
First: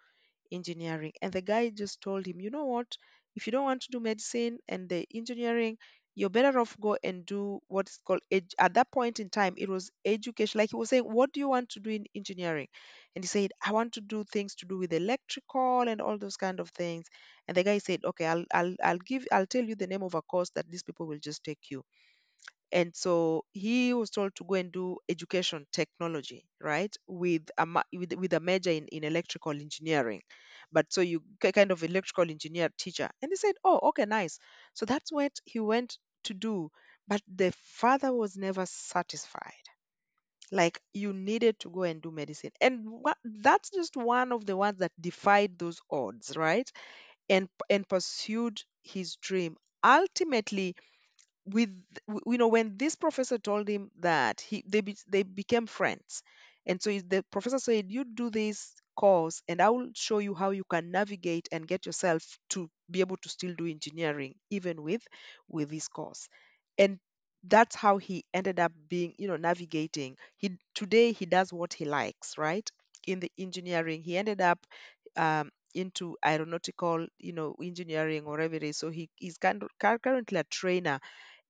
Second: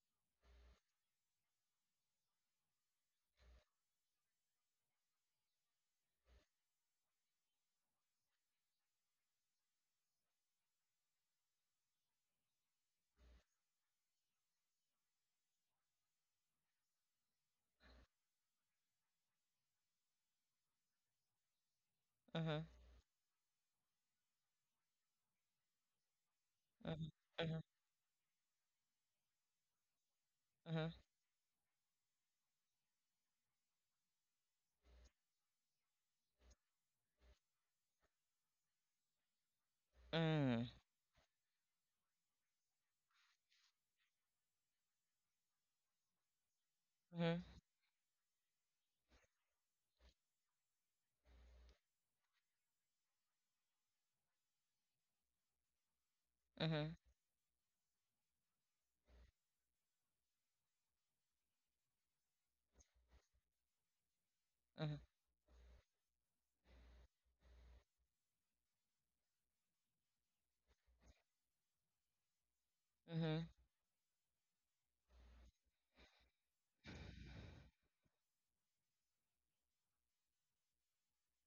engineering. And the guy just told him, you know what? If you don't want to do medicine and the engineering, you're better off go and do what's called at that point in time it was education. Like he was saying, what do you want to do in engineering? And he said, I want to do things to do with electrical and all those kind of things. And the guy said, okay, I'll give, I'll tell you the name of a course that these people will just take you. Mhm. And so he was told to go and do education technology, right, Mhm. with Mhm. a with a major in electrical engineering. Mhm. But Mhm. so you kind of electrical engineer teacher. And he said, oh, okay, nice. So that's what he went to do. But the father was never satisfied, like you needed to go and do medicine and what, that's just one of the ones that defied those odds, right, Mhm. And pursued his dream ultimately. With you know, when this professor told him that, he, they became friends, and so Mhm. The professor said, you do this course and I will show you how you can navigate and get yourself to be able to still do engineering even Mhm. with this course. And that's how he ended up being, you know, navigating. He today he does what he likes, right, in the Mhm. engineering. He ended up into aeronautical, you know, engineering or whatever it is. So he is kind of, currently a trainer,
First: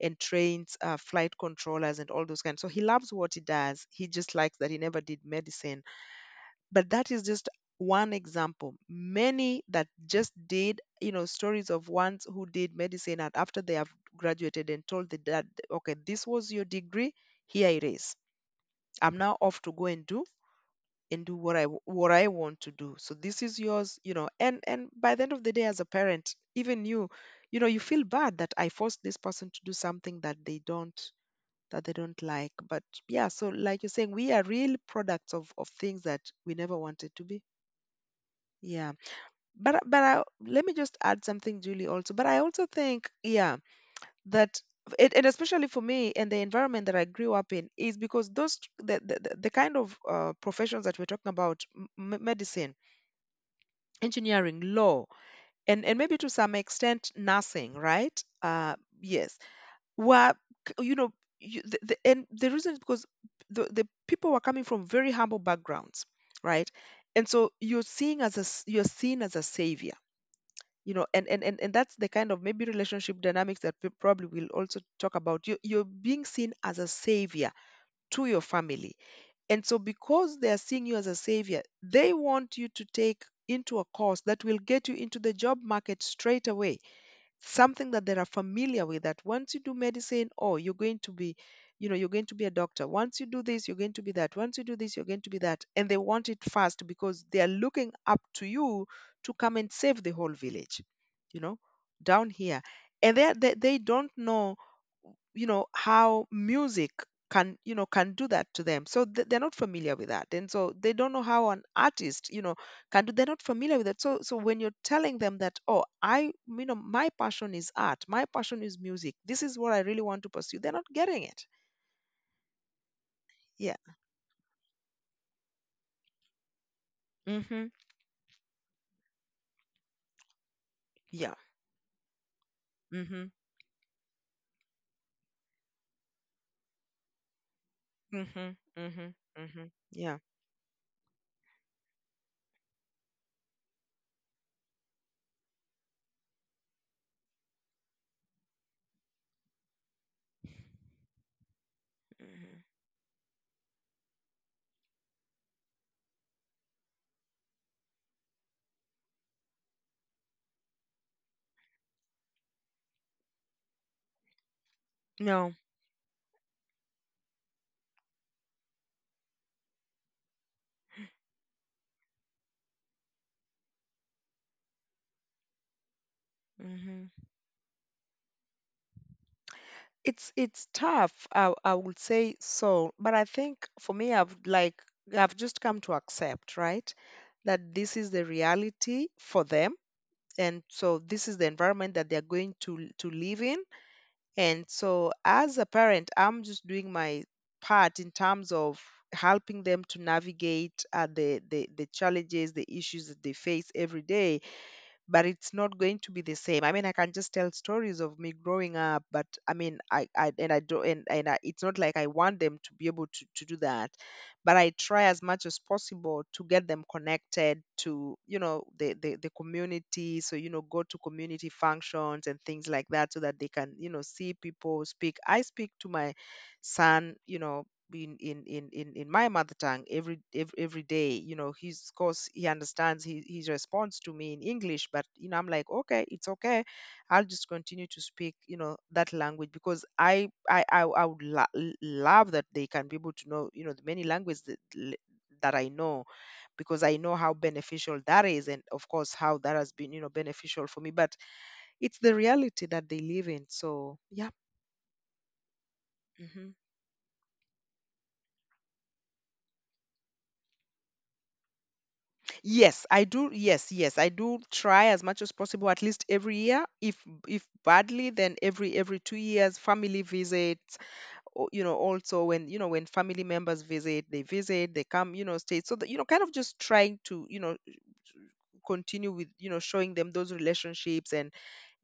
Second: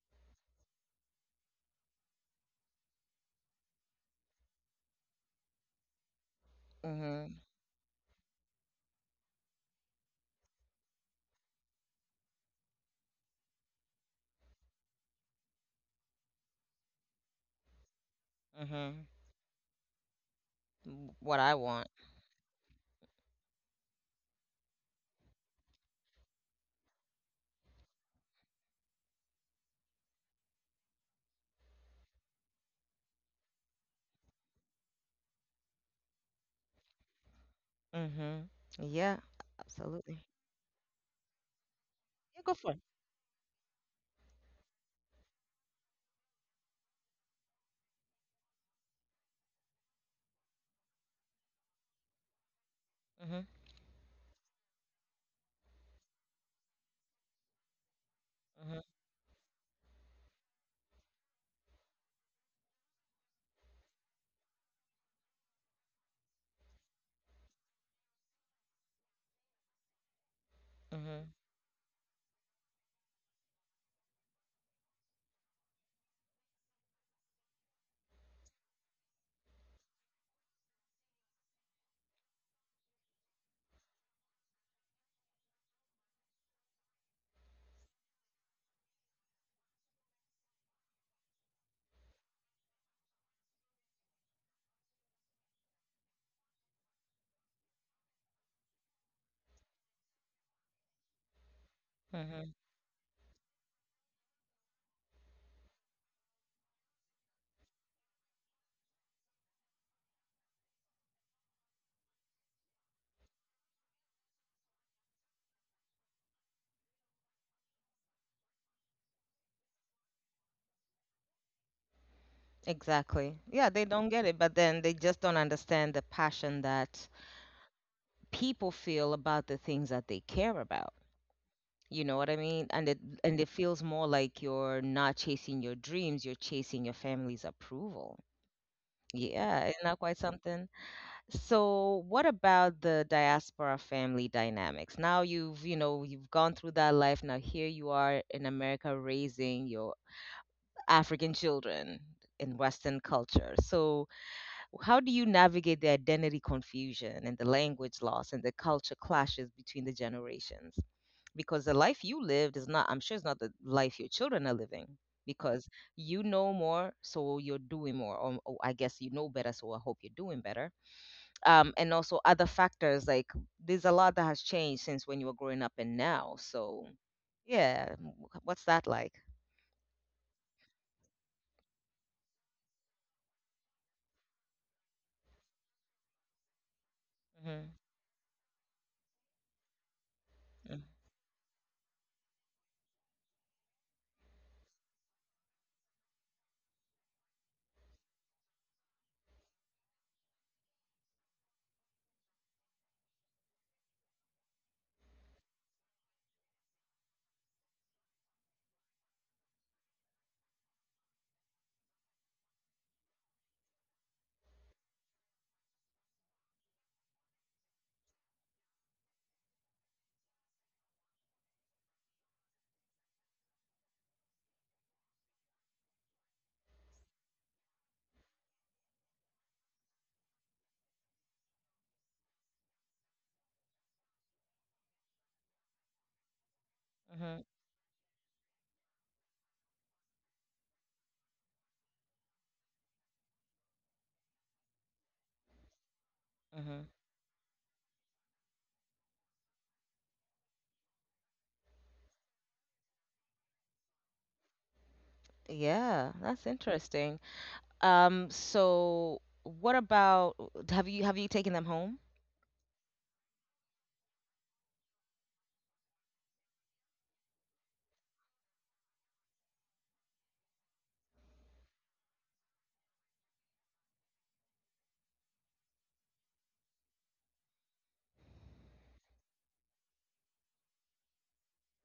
and trains flight controllers and all those kinds. So he loves what he does. He just likes that he never did medicine. But that is Mhm. just one example. Many that just did, you know, stories of ones who did medicine and after they have graduated and told the dad, okay, this was your degree, here it is. Mhm, I'm now off to go and do, W and do What I what I want. what I want to do. So this is yours, you know. And by the end of the day, as a parent, even you, you know, you feel bad that I forced this person to do something that they don't, that they don't like. But yeah, so like you're saying, we are real products of things that we never wanted to be. Mhm. Yeah. Yeah, But I, absolutely. let me just add something, Julie, also. But I Yeah, go also for it. think, yeah, that it, and especially for me and the environment that I grew up in, is because those, the kind of professions that we're talking about, medicine, Mhm, engineering, law, and maybe to some extent nursing, right? Mhm, Yes, were k- you know and the reason is because the people were coming from very humble backgrounds, right. And so you're seeing as a you're seen as a savior, you know. and mhm, and and, and that's the kind of maybe relationship dynamics that we probably will also talk about. You're being seen as a savior to your family, and so because they are seeing you as a savior, they want you to take into a course that will get you into the job market straight away, something that they are familiar with. That once you do medicine, oh, you're going to be, you know, you're going to be a doctor. Once you do this, you're going to be that. Once you do this, you're going to be that. And they want it fast because they are looking up to you to come and save the whole village, you know, down mhm. here. And they don't know, you know, how music can, you know, can do that to them. So they're not familiar with that, and so they don't know how an artist, you know, can do. They're not familiar with that. So when you're telling them that, oh, I, you know, my passion is art, my passion is music, this is what I really want to pursue, they're not getting it. Exactly. Yeah, Yeah. they don't get it, but then they just don't understand the passion that Mhm. people feel about the things that they care about. Yeah. You know what I mean? And it, Mhm. and it feels more like you're not chasing your dreams, you're chasing your family's approval. Mhm. Mhm. Yeah, Mhm. isn't that quite Yeah. something? So, what about the diaspora family dynamics? Now you've, you know, you've gone through that life. Now here you are in America raising your African children in Mhm. Western culture. So, how do you navigate the identity confusion and the language loss and the culture clashes between the generations? Because the life you lived is not, I'm sure it's not the life your children are living No. because you know more, so you're doing more. Or I guess you know better, so I hope you're doing better, and also other factors like there's a lot that has changed since when you were growing up and now. So Mhm. yeah, what's that like? It's tough. I would say so, but I think for me, I've just come to accept, right, Mm-hmm. that this is the reality for them, and so this is the environment that they're going to live in. And so, as a parent, I'm just doing my part in terms of helping them to navigate the challenges, the issues that they face every day, but it's not going to be the same. I mean, I can just tell stories of me growing up, but I mean, I and I do, it's not like I want them to be able to do that, but I try as much as possible to get them connected to, you know, the community. So, you know, go to community functions and things like that so that they can, you know, see people speak. I speak to my son, you know, in my mother tongue every day. You know, he's, of course, he understands. His response to me in English, but you know, I'm like, okay, it's okay. I'll Mm-hmm. just continue to speak, you know, that language, because I would love that they can be able to know, you know, the many languages that I know, Hmm. because I know how beneficial that is, and of course, how that has been, you know, beneficial for me. But it's the reality that they live in, so yeah. Yeah, that's Mhm. interesting. So what about, have you taken them home? Yes, I do. Yes, yes, I do try as much as possible, at least every year. If badly, then every 2 years, family visits. Or, you know, also when you know when family members visit, they come, you know, stay. So that, you know, kind of just trying to, you know, continue with, you know, showing them those relationships,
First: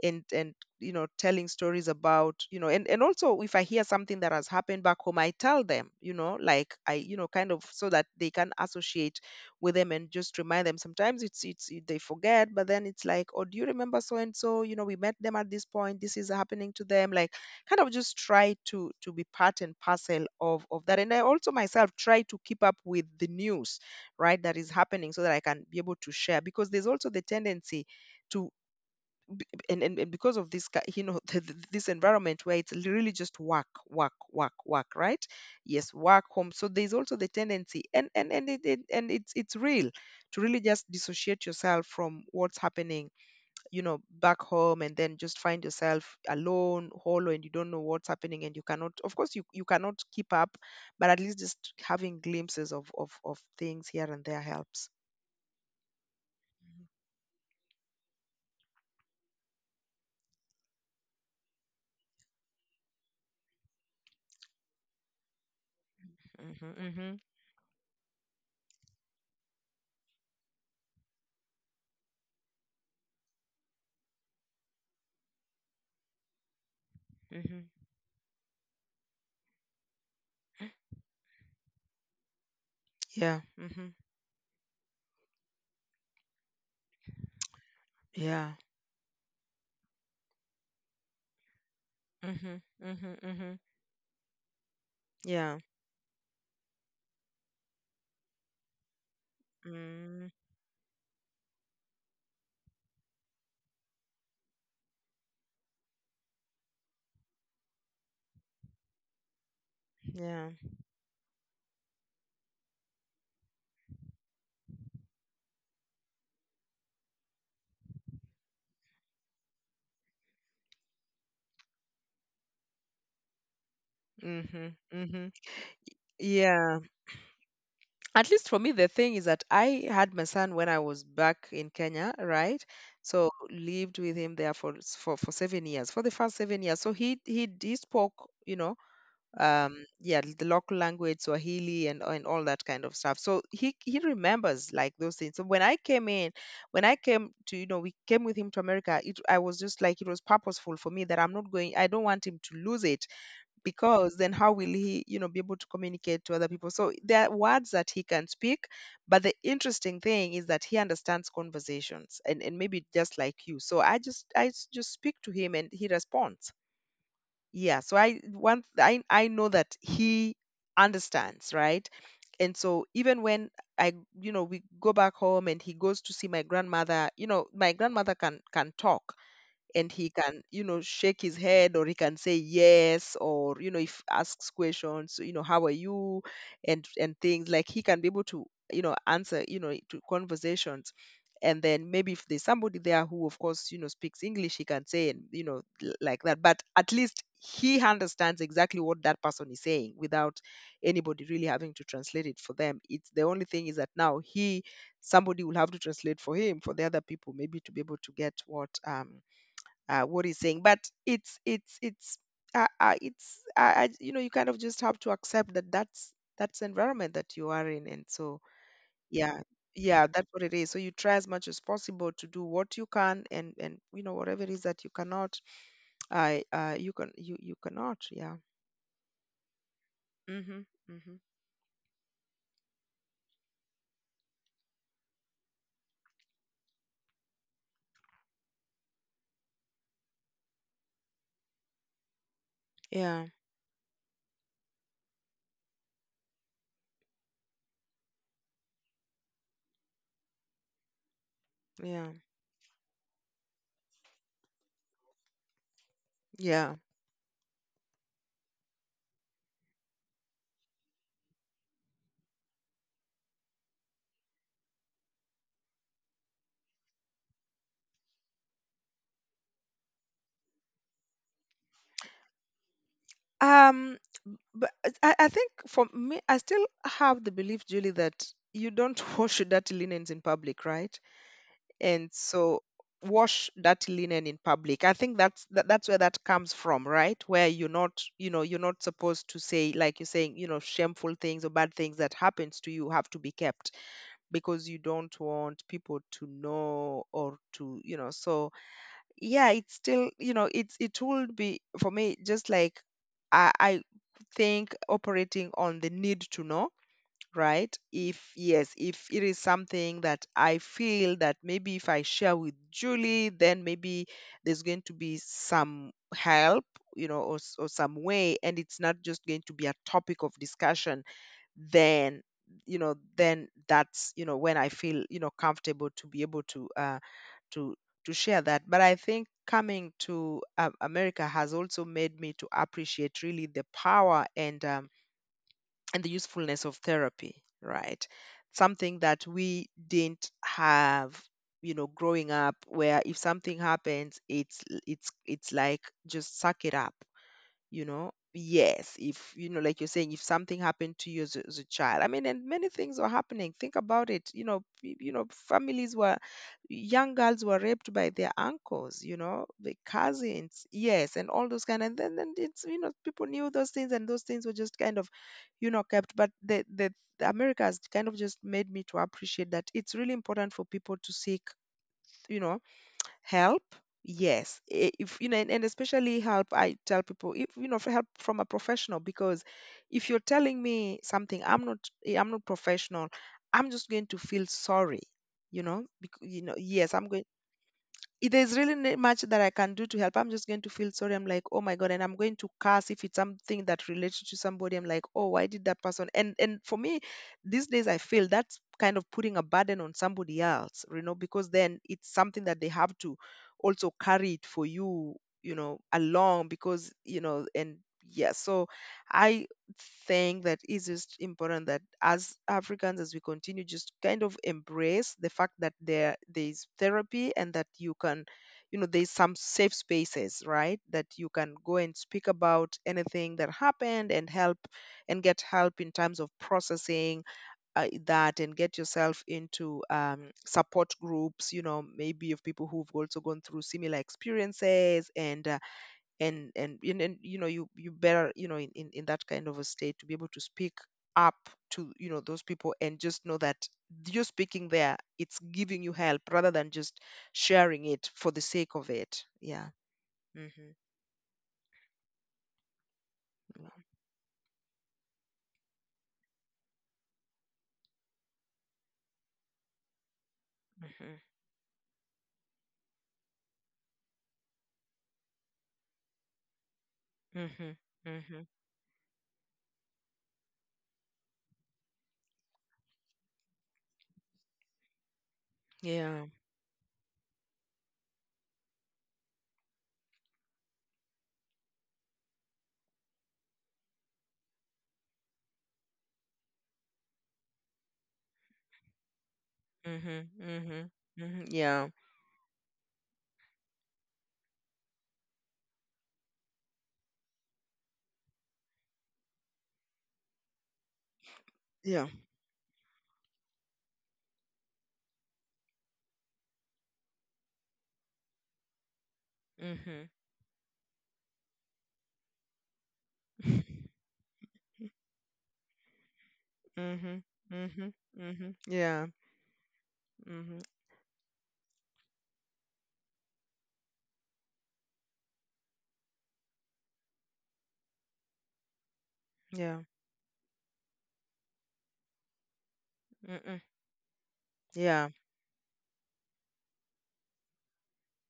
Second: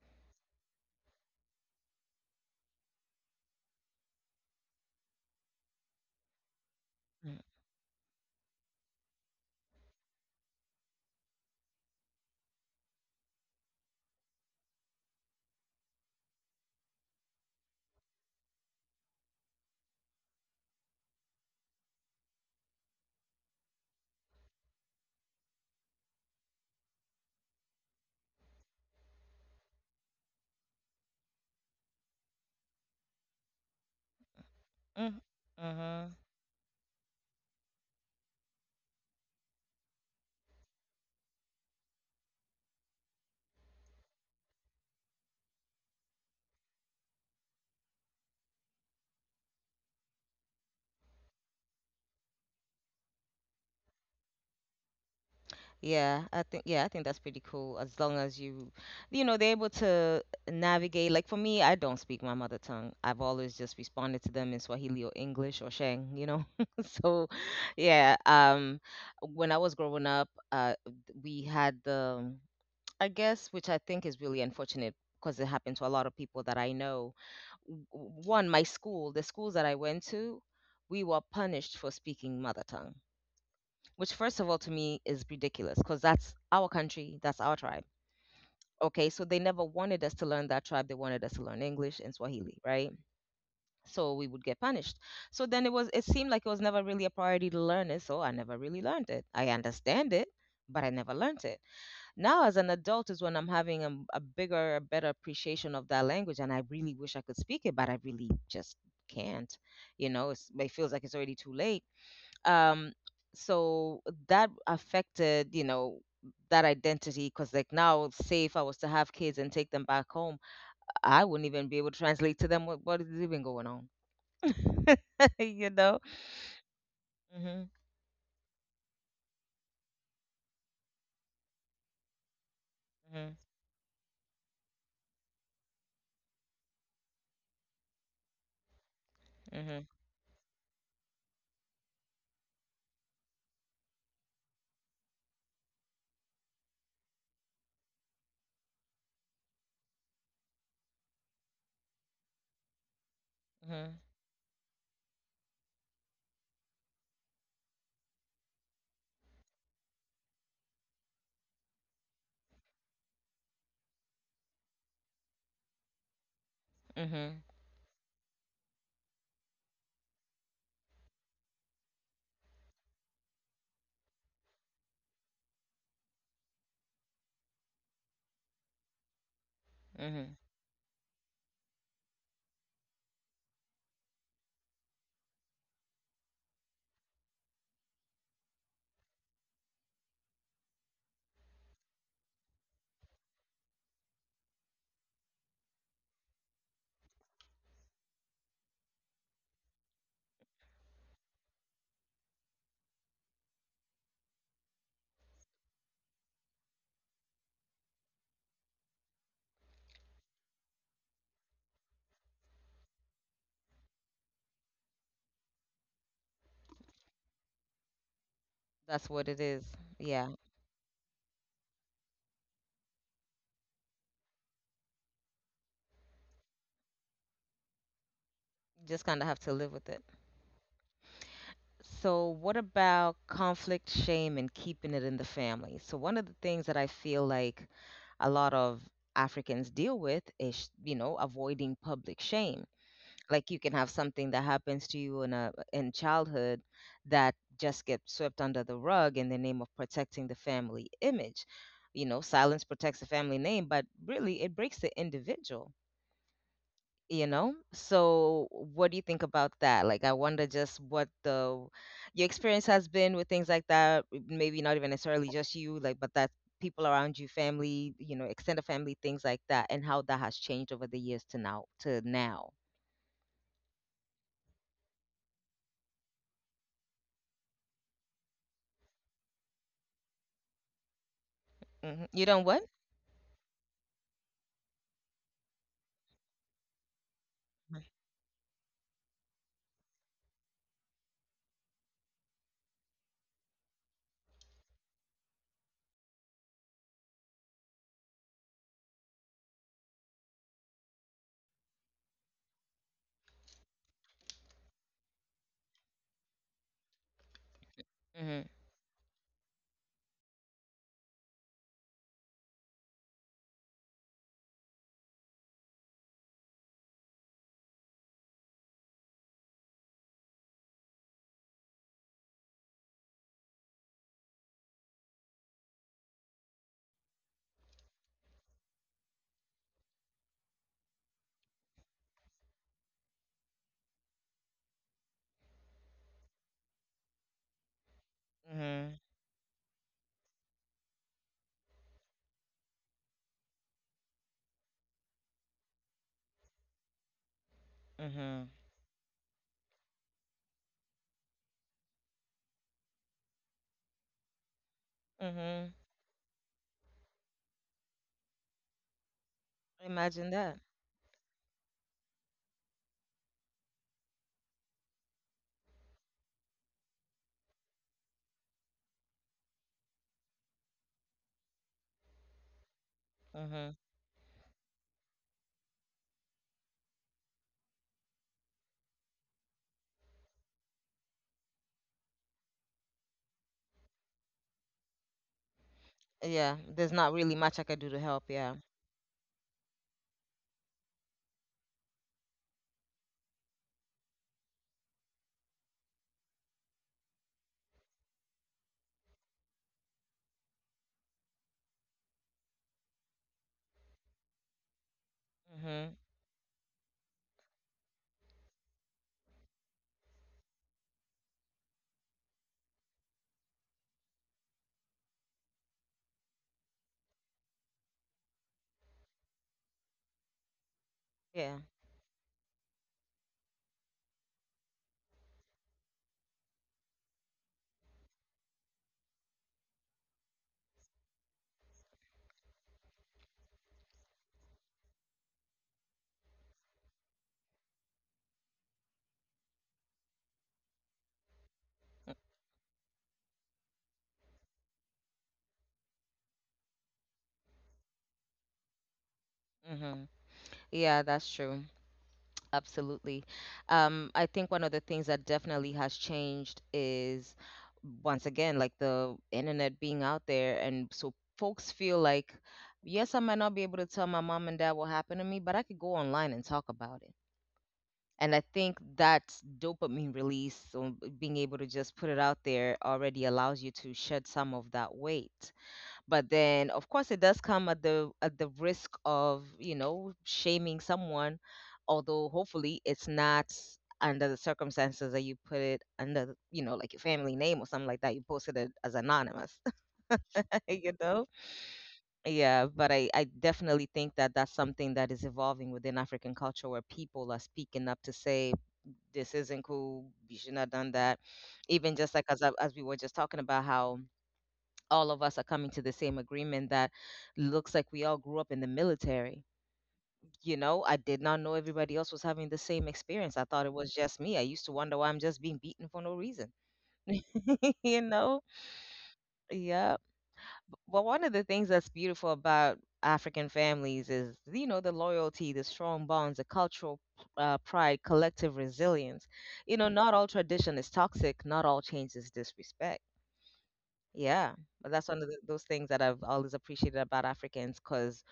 and you know, telling stories about, you know. And also, if I hear something that has happened back home, I tell them, you know, like I, you know, kind of, so that they can associate with them, and just remind them. Sometimes they forget, but then it's like, oh, do you remember so and so? You know, we met them at this point, this is happening to them, like, kind of just try to be part and parcel of that. And I also myself try to keep up with the news, right, that is happening, so that I can be able to share, because there's also the tendency to. And, and because of you know, this environment where it's really just work work work work, right. Yes, Mm-hmm. work, home. So there's also the tendency. And it's real to really just dissociate yourself from what's happening, you know, back home, and then just find yourself alone, hollow, and you don't know what's happening, and you cannot, of course, you cannot keep up. But at least just having glimpses of things here and there helps. Yeah, I think, yeah, I think that's pretty cool as long as you, you know, they're able to navigate. Like for me, I don't speak my mother tongue. I've always just responded to them in Swahili or English or Shang, you know. Hmm. So, yeah, um, when I was growing up, we had the, I guess, which I think is really unfortunate because it happened to a lot of people that I know. Hmm. Hmm. w- One, my school, the schools that I went to, we were punished for speaking mother tongue, Yeah. Hmm. which first of all to me is ridiculous because that's our country, that's our tribe. Yeah. Okay, so they never wanted us to learn that tribe. They wanted us to learn English and Swahili, Mhm. right? Mhm. Mhm. So we would get punished. So Yeah. then it was, it seemed like it was never really a priority to learn it, so I never really learned it. I understand it, Mm, but I never learned it. Now as an adult is when I'm having a bigger, a better appreciation of that language and I really wish I could speak it, but I really just can't. You know, yeah. it's, it feels like it's already too late, um, so that affected, you know, that identity, because like now, say if I was to have kids and take them back home, I wouldn't even be able to translate to them what is even going on. Mhm. Mhm. you know Yeah. hmm. At least for me, the thing is that I had my son when I was back in Kenya, right? So Hmm. lived with him there for 7 years, for the first 7 years. So he spoke, you know, Hmm. Yeah, the local language, Swahili, and all that kind of stuff. So he remembers, like, those things. So when I came to, you know, we came with him to America, I was just like, it was purposeful for me that I'm not going I don't want him to lose it. Hmm. Because then how will he, you know, be able to communicate to other people? So there are words that he can speak, but the interesting thing is that he understands conversations, and maybe just like you. So I just I s- just speak to him and he responds. Hmm. Yeah, so I one th- I know that he understands, right? And so even when I you know, we go back home and he goes to see my grandmother, you know, my grandmother can talk, and he Hmm. can, you know, shake his head, or he can say yes, or, you know, if asks questions, you know, how are you, and things like, he can be able to, you know, answer, you know, to conversations. And then, maybe if there's somebody there who, of course, you know, speaks English, he can say and, you know, like that. But at least he understands exactly what that person is saying, without anybody really having to translate it for them. It's, the only thing is that now he, somebody will have to translate for him for the other people, maybe to be able to get what he's saying. But it's it's it's it's you know, you kind of just have to accept that that's the environment that you are in, and so That's what it yeah. is. Yeah Yeah, that's what it is. So you try as much as possible to do what you can, and you know, whatever it is that you cannot, I you can, you cannot. Yeah. you just kind of have to live with it. Mhm. Mhm. So, what about conflict, shame, and keeping it in the family? So, one of the things that I feel like a lot of Africans deal with is, you know, avoiding public shame. Yeah. Like you can have something that happens to you in a, in childhood that just gets swept under the rug in the name of protecting the family image. You Yeah. know, silence protects the family name, but really it breaks the individual, Yeah. you know. So what do you think about that? Like, I wonder just what the, your experience has been with things like that, maybe not even necessarily just you like, but that people around you, family, you know, extended family, things like that, and how that has changed over the years to now, to now. Um, but I think for me, I still have the belief, Julie, that you don't wash your dirty linens in public, right? Hmm. And You don't what? so, wash that linen in public. I think that's where that comes from, right? Where you're not, you know, you're not supposed to say, like you're saying, you know, shameful things or bad things that happens to you have to be kept, because you don't want people to know, or to, you know, so yeah. It's still, you know, it would be for me just like I think, operating on the need to know, right? If Mm-hmm. yes, if it is something that I feel that maybe if I share with Julie, then maybe there's going to be some help, you know, or, or some way, and it's not just going to be a topic of discussion, then, you know, then that's, you know, when I feel, you know, comfortable to be able to to share that. But I think coming to America has also made me to appreciate really the power and and the usefulness of therapy, right? Mm-hmm. Something that we didn't have, you know, growing up, where if something happens, it's like, just suck it up. You know, Mm-hmm. yes, if, you know, like you're saying, if something happened to you as as a child, I mean, and many things are happening, think about it, you know, you know, Mm-hmm. families were, young girls were raped by their uncles, you know, the Imagine that. cousins, yes, and all those kind. And then it's, you know, people knew those things, and those things were just kind of, you know, kept. But the America has kind of just made me to appreciate that it's really important for people to seek, you know, help. Mm-hmm. Yes. If you know, and especially help, I tell people, if you know, help from a professional, because if you're telling me something, I'm not professional, I'm just going to feel sorry, you know, because, you Yeah, know, there's yes, not I'm going, really much I could do to help. if Yeah. there's really not much that I can do to help. I'm just going to feel sorry. I'm like, oh my God, and I'm going to curse if it's something that relates to somebody. I'm like, oh, why did that person? And for me, these days I feel that's kind of putting a burden on somebody else, you know, because then it's something that they have to also carry it for you, you know, Mm-hmm. along, because you know, and yeah, so I thing that is just important, that as Africans, as we continue, just kind of embrace the fact that there is therapy and that you can, you know, there's some safe spaces, right? That you can Yeah. go and speak about anything that happened and help and get help in terms of processing that and get yourself into support groups, you know, maybe of people who've also gone through similar experiences and you better, in that kind of a state to be able to speak up to those people and just know that you speaking there, it's giving you help rather than just sharing it for the sake of it yeah Mm-hmm. mm-hmm. Yeah, that's true. Absolutely. I think one of the things that definitely has changed is, once again, like the internet being out there. And so Mm-hmm. folks feel like, yes, I might not be able to tell my mom and dad what happened to me, but I could go online and talk about it. Mm-hmm. And I Mm-hmm. think that dopamine release, so being able to just put it out there, already allows you to shed some of that weight, yeah but then of course it does come at the risk of shaming someone, although hopefully it's not under the circumstances that you put it under the- you know, like your family name or something like that. You posted it as anonymous. mm-hmm. Mm-hmm. you know Mm-hmm. yeah yeah, but I definitely think that that's something that is evolving within African culture, where people are speaking up to say this isn't cool, you shouldn't have done that. Even yeah just like as we were just talking about how all of us are coming to the same agreement that looks like we all grew up in the military. mm-hmm. You know, I did not know everybody else was having the same experience. I thought it was just me. I used to wonder why I'm just being beaten for no reason. Mm-hmm. Mm-hmm. you know? Mm-hmm. yeah Yeah. mm-hmm. But one of the things that's beautiful about African families is, you know, the loyalty, the strong bonds, the cultural pride, collective resilience. You yeah know, not all tradition is toxic, not all change is disrespect. Mm-mm. Yeah, but that's Yeah, one of those things that I've always appreciated about Africans, because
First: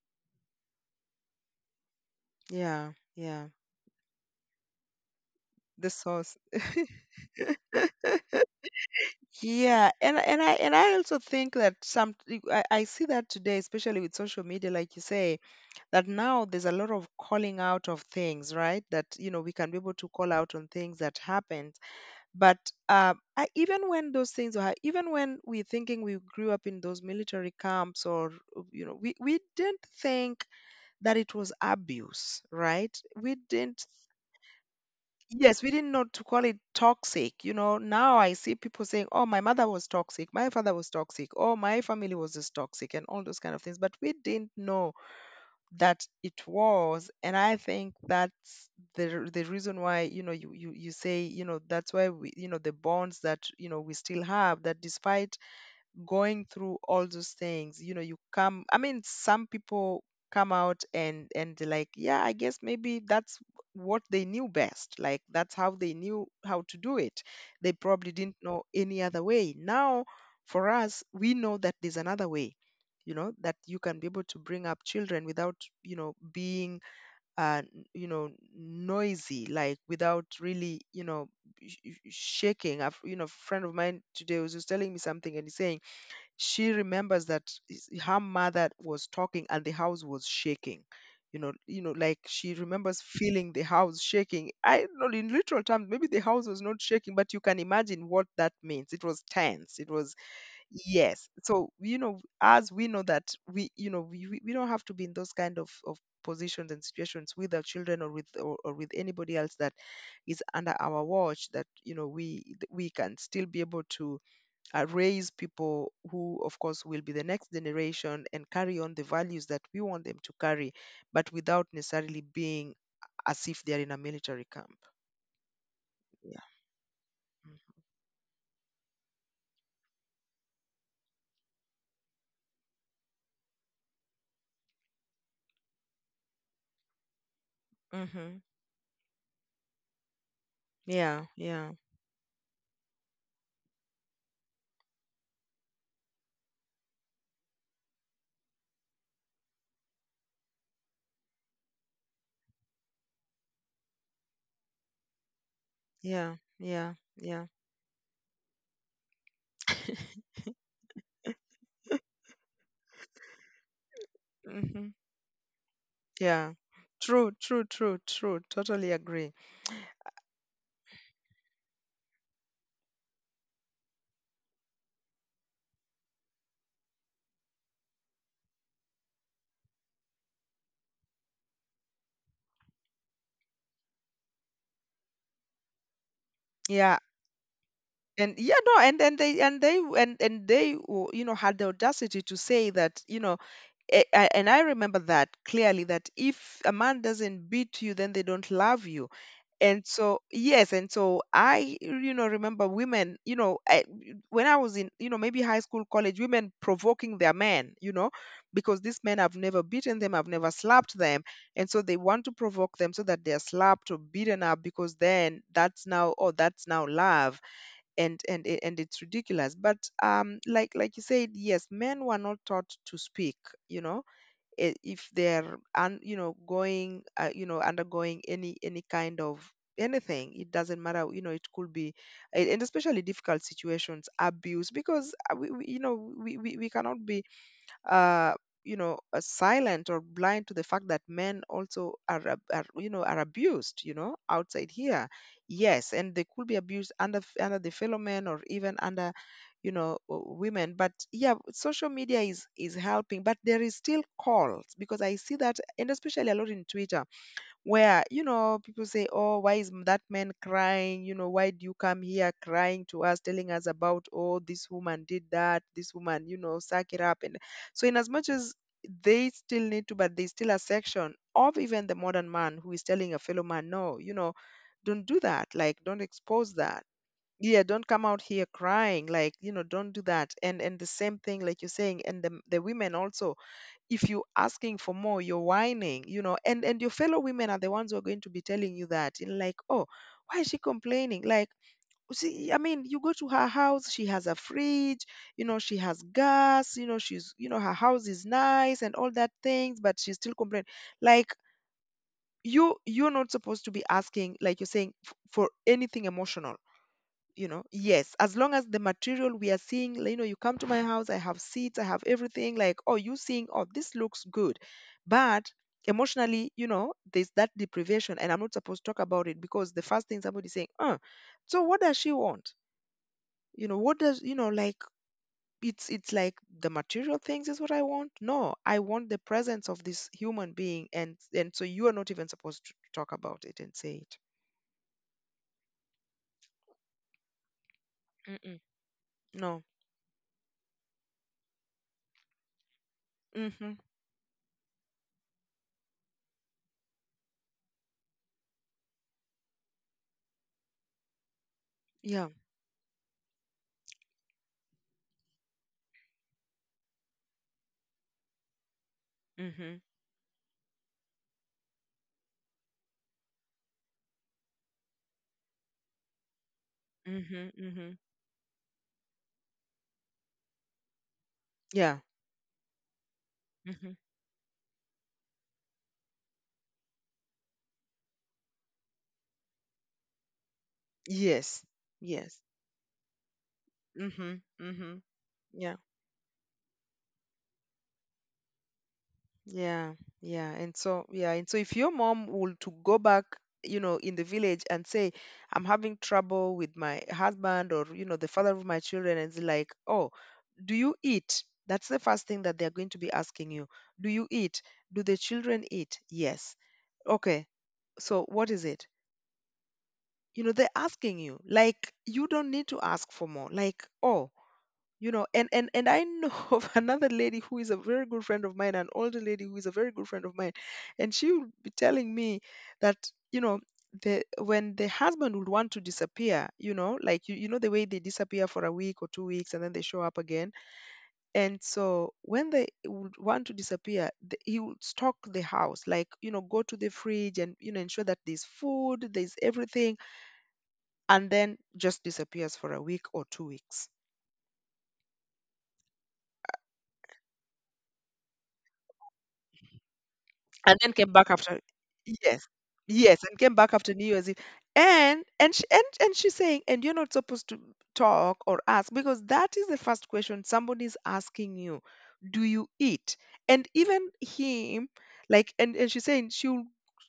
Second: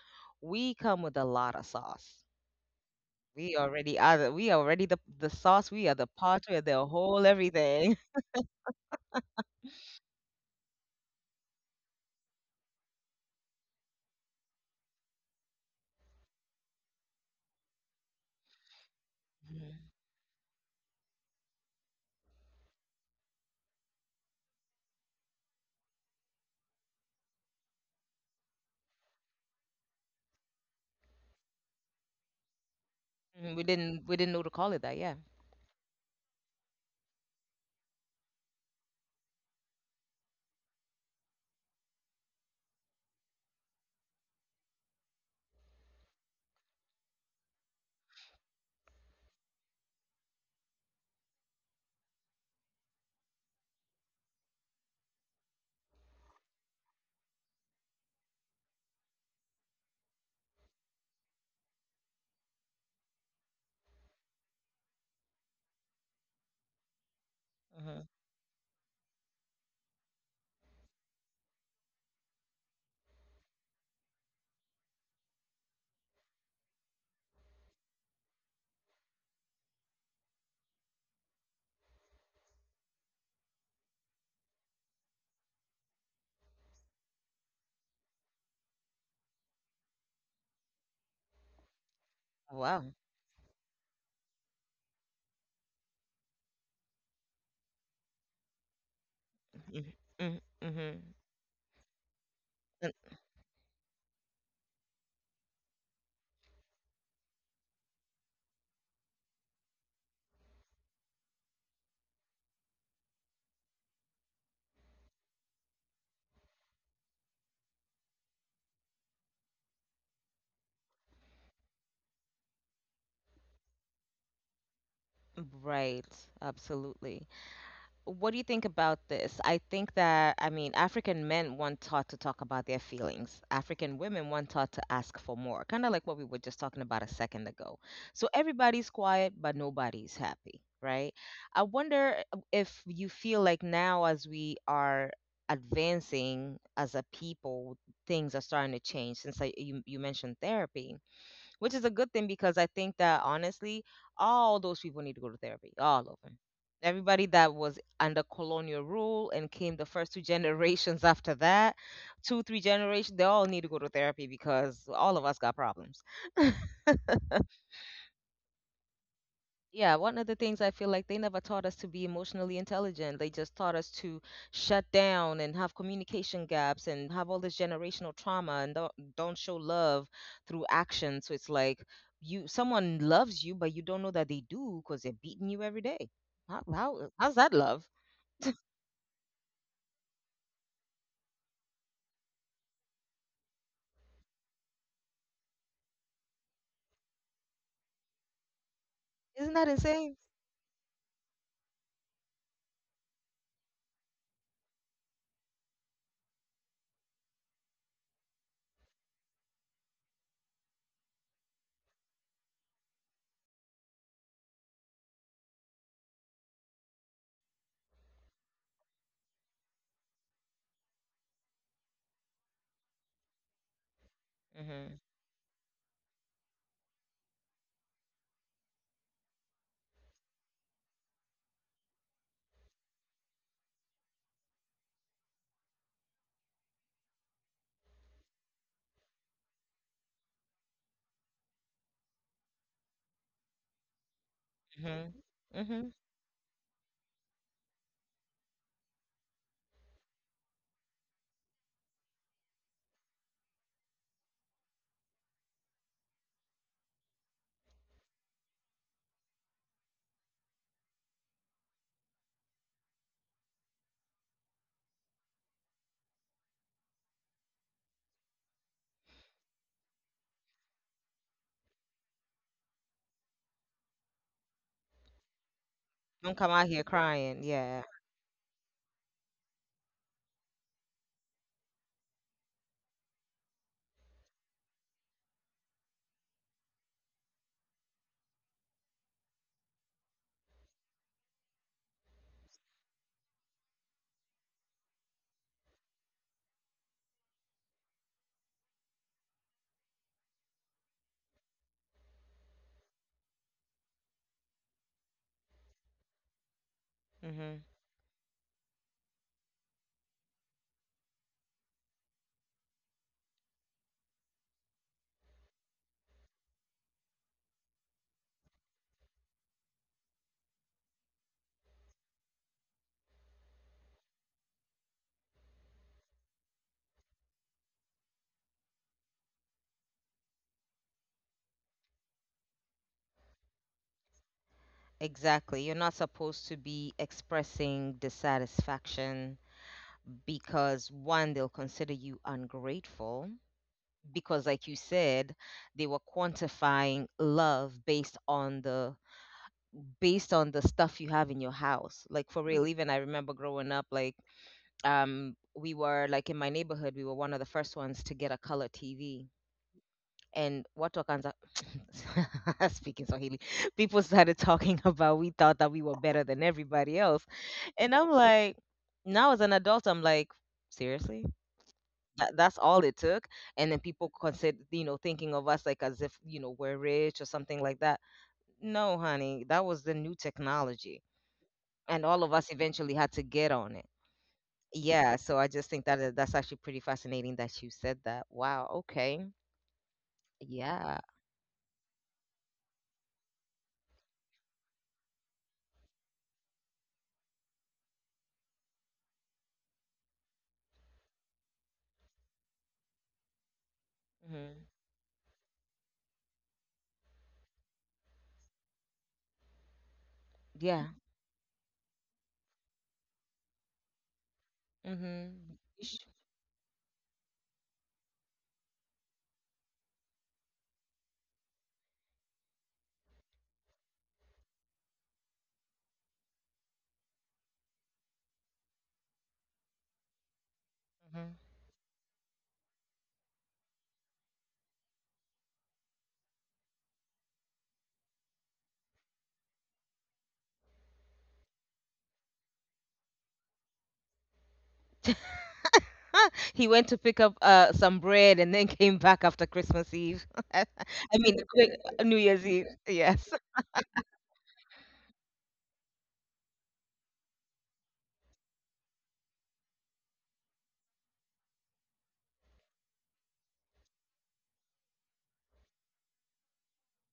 we come with a lot of sauce. yeah, yeah, We already are we already the sauce. We the are the sauce. pot. We are the whole everything. Yeah, and I also think that I see that today, especially with social media, like you say, that now there's a lot of calling out of things, right? That you know, we can be Mhm. able to call out on things that happened. But even when those things were, even when we're thinking we grew up in those military camps, or you know, we didn't think that it was abuse, right? We Mhm, we didn't. didn't we didn't know to call it that. Yeah. Yes, we didn't know to call it toxic. You know, now I see people saying, "Oh, my mother was toxic, my father was toxic, oh, my family was just toxic," and all those kind of things. But we didn't know that it was, and I think that's the reason why, you know, you say, you know, that's why we, you know, the bonds that, you know, we still have, that despite going through all those things, you know, you come, I mean, some people come out and they're like, yeah, I guess maybe that's what they knew best, like that's how they knew how to do it. They Hmm. probably didn't know any other way. Now for us, we know that there's another way, you know, that you can be able to bring up children without, you know, being you know, noisy, like without really, you know, shaking. You know, friend of mine today was just telling me something, and he's saying she remembers that her mother was talking and the house was shaking. You know, you know, like she Wow. remembers feeling the house shaking. I, not in literal terms, maybe the house was not shaking, but you can imagine what that means. It was tense, Mm-hmm. it was. Mm-hmm. Mm-hmm. Yes, so you know, as we know that we, you know, we don't have to be in those kind of positions and situations with our children or or with anybody else that is under our watch, that you know, we can still be able to raise people who, of course, will be the next generation and carry on the values that we want them to carry, but without necessarily being as if they're in a military camp. Right. Yeah. Absolutely. What do you think about this? I think that, I mean, African men want taught to talk about their feelings. African women want taught to ask for more, kind of like what we were just talking about a second ago. So Mm-hmm. everybody's quiet, but nobody's happy, right? Yeah. I Yeah. wonder if you feel like now, as we are advancing as a people, things are starting to change since you mentioned therapy, which is a good thing, because I think that honestly, all those people need to go to therapy, all of them. Yeah. Yeah. Everybody Yeah. that was under colonial rule and came the first two generations after that, two, three generations, they all need to go to therapy because Hmm. all of us got problems. Yeah. True, true, true, true. Totally agree. Yeah, one of the things, I feel like they never taught us to be emotionally intelligent. They just taught us to shut down and have communication gaps and have all this generational trauma and don't show love through action. So it's like you, someone loves you, but you don't know that they do because they're beating you every day. Yeah. How's that love? And yeah, no, and then they and they w- you know, had the audacity to say that, you know, eh, and I remember that clearly, that if a man doesn't beat you, then they don't love you. Isn't that And insane? so, yes, and so I, you know, remember women, you know, I, when I was in, you know, maybe high school, college, women provoking their men, you know, because these men have never beaten them, have never slapped them. And so they want to provoke them so that they're slapped or beaten up, because then that's now, oh, that's now love. And it's ridiculous. But, like you said, yes, men were not taught to speak, you know, Mhm. if they're un, you know, going you know, undergoing any kind of anything. It doesn't matter, you know, it could be, and especially difficult situations, abuse, because we, you know, we cannot be uh, you know, silent or blind to the fact that men also are, are, you know, are abused, you know, outside here. Mhm. Mhm. Yes, and they could be abused under under the fellow men or even under, you know, women. But yeah, social media is helping, but there is still calls, because I see that, and especially a lot in Twitter, where you know, people say, oh, why is that man crying, you know, why do you come here crying to us, telling us about, oh, this woman did that, this woman, you know, suck it up. And so, in as much as they still need to, but there's still a section of even the modern man who is telling a fellow man, no, you know, don't do that, like don't Don't come expose out here that. crying. Yeah, Yeah. don't come out here crying, like you know, don't do that. And the same thing, like you're saying, and the women also, if you are asking for more, you're whining, you know, and your fellow women are the ones who are going to be telling you that, and like, oh, why is she complaining? Like, see, I mean, you go to her house, she has a fridge, you know, she has gas, you know, she's, you know, her house is nice and all that things, but she's still complaining. Like, you're not supposed to be asking, like you're saying, for anything emotional, you Mhm. know? Yes, as long as the material we are seeing, like, you know, you come to my house, I have seats, I have everything, like, oh, you seeing, oh, this looks good. But emotionally, you know, there's that deprivation, and I'm not supposed to talk about it because the first thing somebody saying, so what does she want? You know, what does you know, like, it's like the material things is what I want. No, I want the presence of this human being, and so you are not even supposed to talk about it and say it. Exactly. You're not supposed to be expressing Mm-mm. dissatisfaction, No. because one, they'll consider you ungrateful Mm-hmm. because, like you said, they were quantifying love based on the stuff you have in your house. Like Yeah. for real, even I remember growing up, like we were like, in my neighborhood, we were one of the first ones to get a color TV. Mm-hmm. And what Wakanza speaking Swahili, people started talking about we thought that we were better than everybody else. Mm-hmm. And Mm-hmm. I'm like, now as an adult, I'm like, seriously? Yeah. That, that's all it took, and then Hmm. people consider, you know, thinking of us like as if, you know, we're rich or something like that. No honey, that was the new technology, Yes. and all of Yes. us eventually had to get on it. Mhm. Mhm. Yeah, so I just Yeah. think that that's actually pretty fascinating that you said that. Wow, okay. Yeah. Yeah. And Yeah. so yeah, and so if your mom would to go back, you know, in the village and say, I'm having trouble with my husband or, you know, the father of my children, and it's like, oh, do you eat? That's the first thing that they're going to be asking you. Do you Hmm. eat? Do the children eat? Yes. Okay. So what is it? You know, they're Yeah. asking you. Like, you don't need to ask for more. Like, oh, you know, Mm-hmm. And I know of another lady who is a very good friend of mine, an older lady who is a very good friend of mine, and she would be telling me that, you know, the when the husband would want to disappear, you know, like you know, the way they disappear for a week or 2 weeks, and then they show up again. Hmm. And so when they would want to disappear, he would stock the house, like you know, go to the fridge, and you know, ensure that there's food, there's everything. And then just disappears for a week or 2 weeks. He went to pick up some bread and then came back after Christmas Eve. I And then came back mean, after, New Year's yes. Eve, Yes, yes. and came back after New Year's Eve. And she and she's saying, and you're not supposed to talk or ask, because that is the first question somebody's asking you. Do you eat? And even him, like and she's saying she'll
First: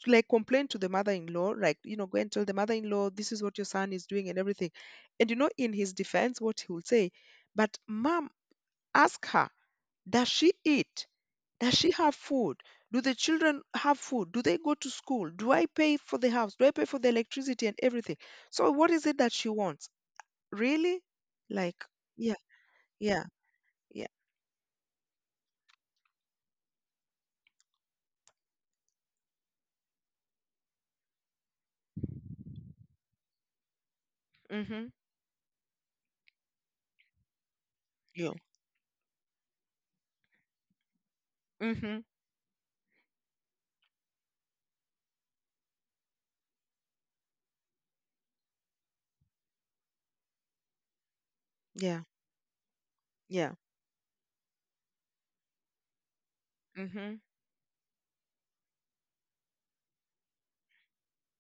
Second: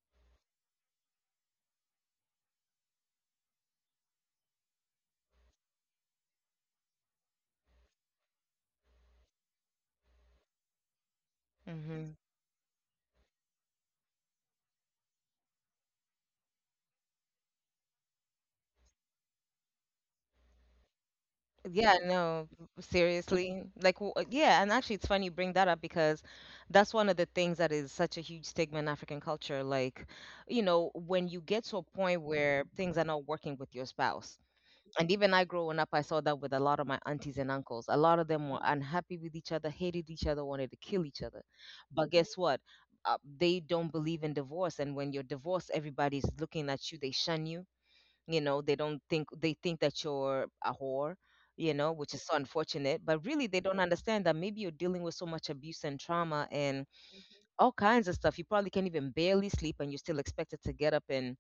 like complain to the mother-in-law, like, you know, go and tell the mother-in-law, this is what your son is doing and everything. And you know, in his defense, what he will say, but mom, ask her, does she eat? Does she have food? Do the children have food? Do they go to school? Do I pay for the house? Do I pay for the electricity and everything? So what is it that she wants? Really? Like, Yeah, yeah, no, yeah, seriously. Like, yeah. Yeah, and actually, it's funny you bring that up, because that's one of the things that is such a huge stigma in African culture. Like, you know, when you get to a point where things are not working with your spouse, Mm-hmm. and even I, growing up, I saw that with a lot of my aunties and uncles. A lot of You. them were unhappy with each other, hated each other, wanted to kill each other. Mm-hmm. But guess what? They don't believe in divorce, and when you're divorced, everybody's looking at you. They shun you. You know, they don't think they think that you're a whore, you know, Yeah. which is so unfortunate. But really, Yeah. they don't understand that maybe you're dealing with so much abuse and trauma and Mm-hmm. all kinds of stuff. You probably can't even barely sleep, and you're still expected to get up and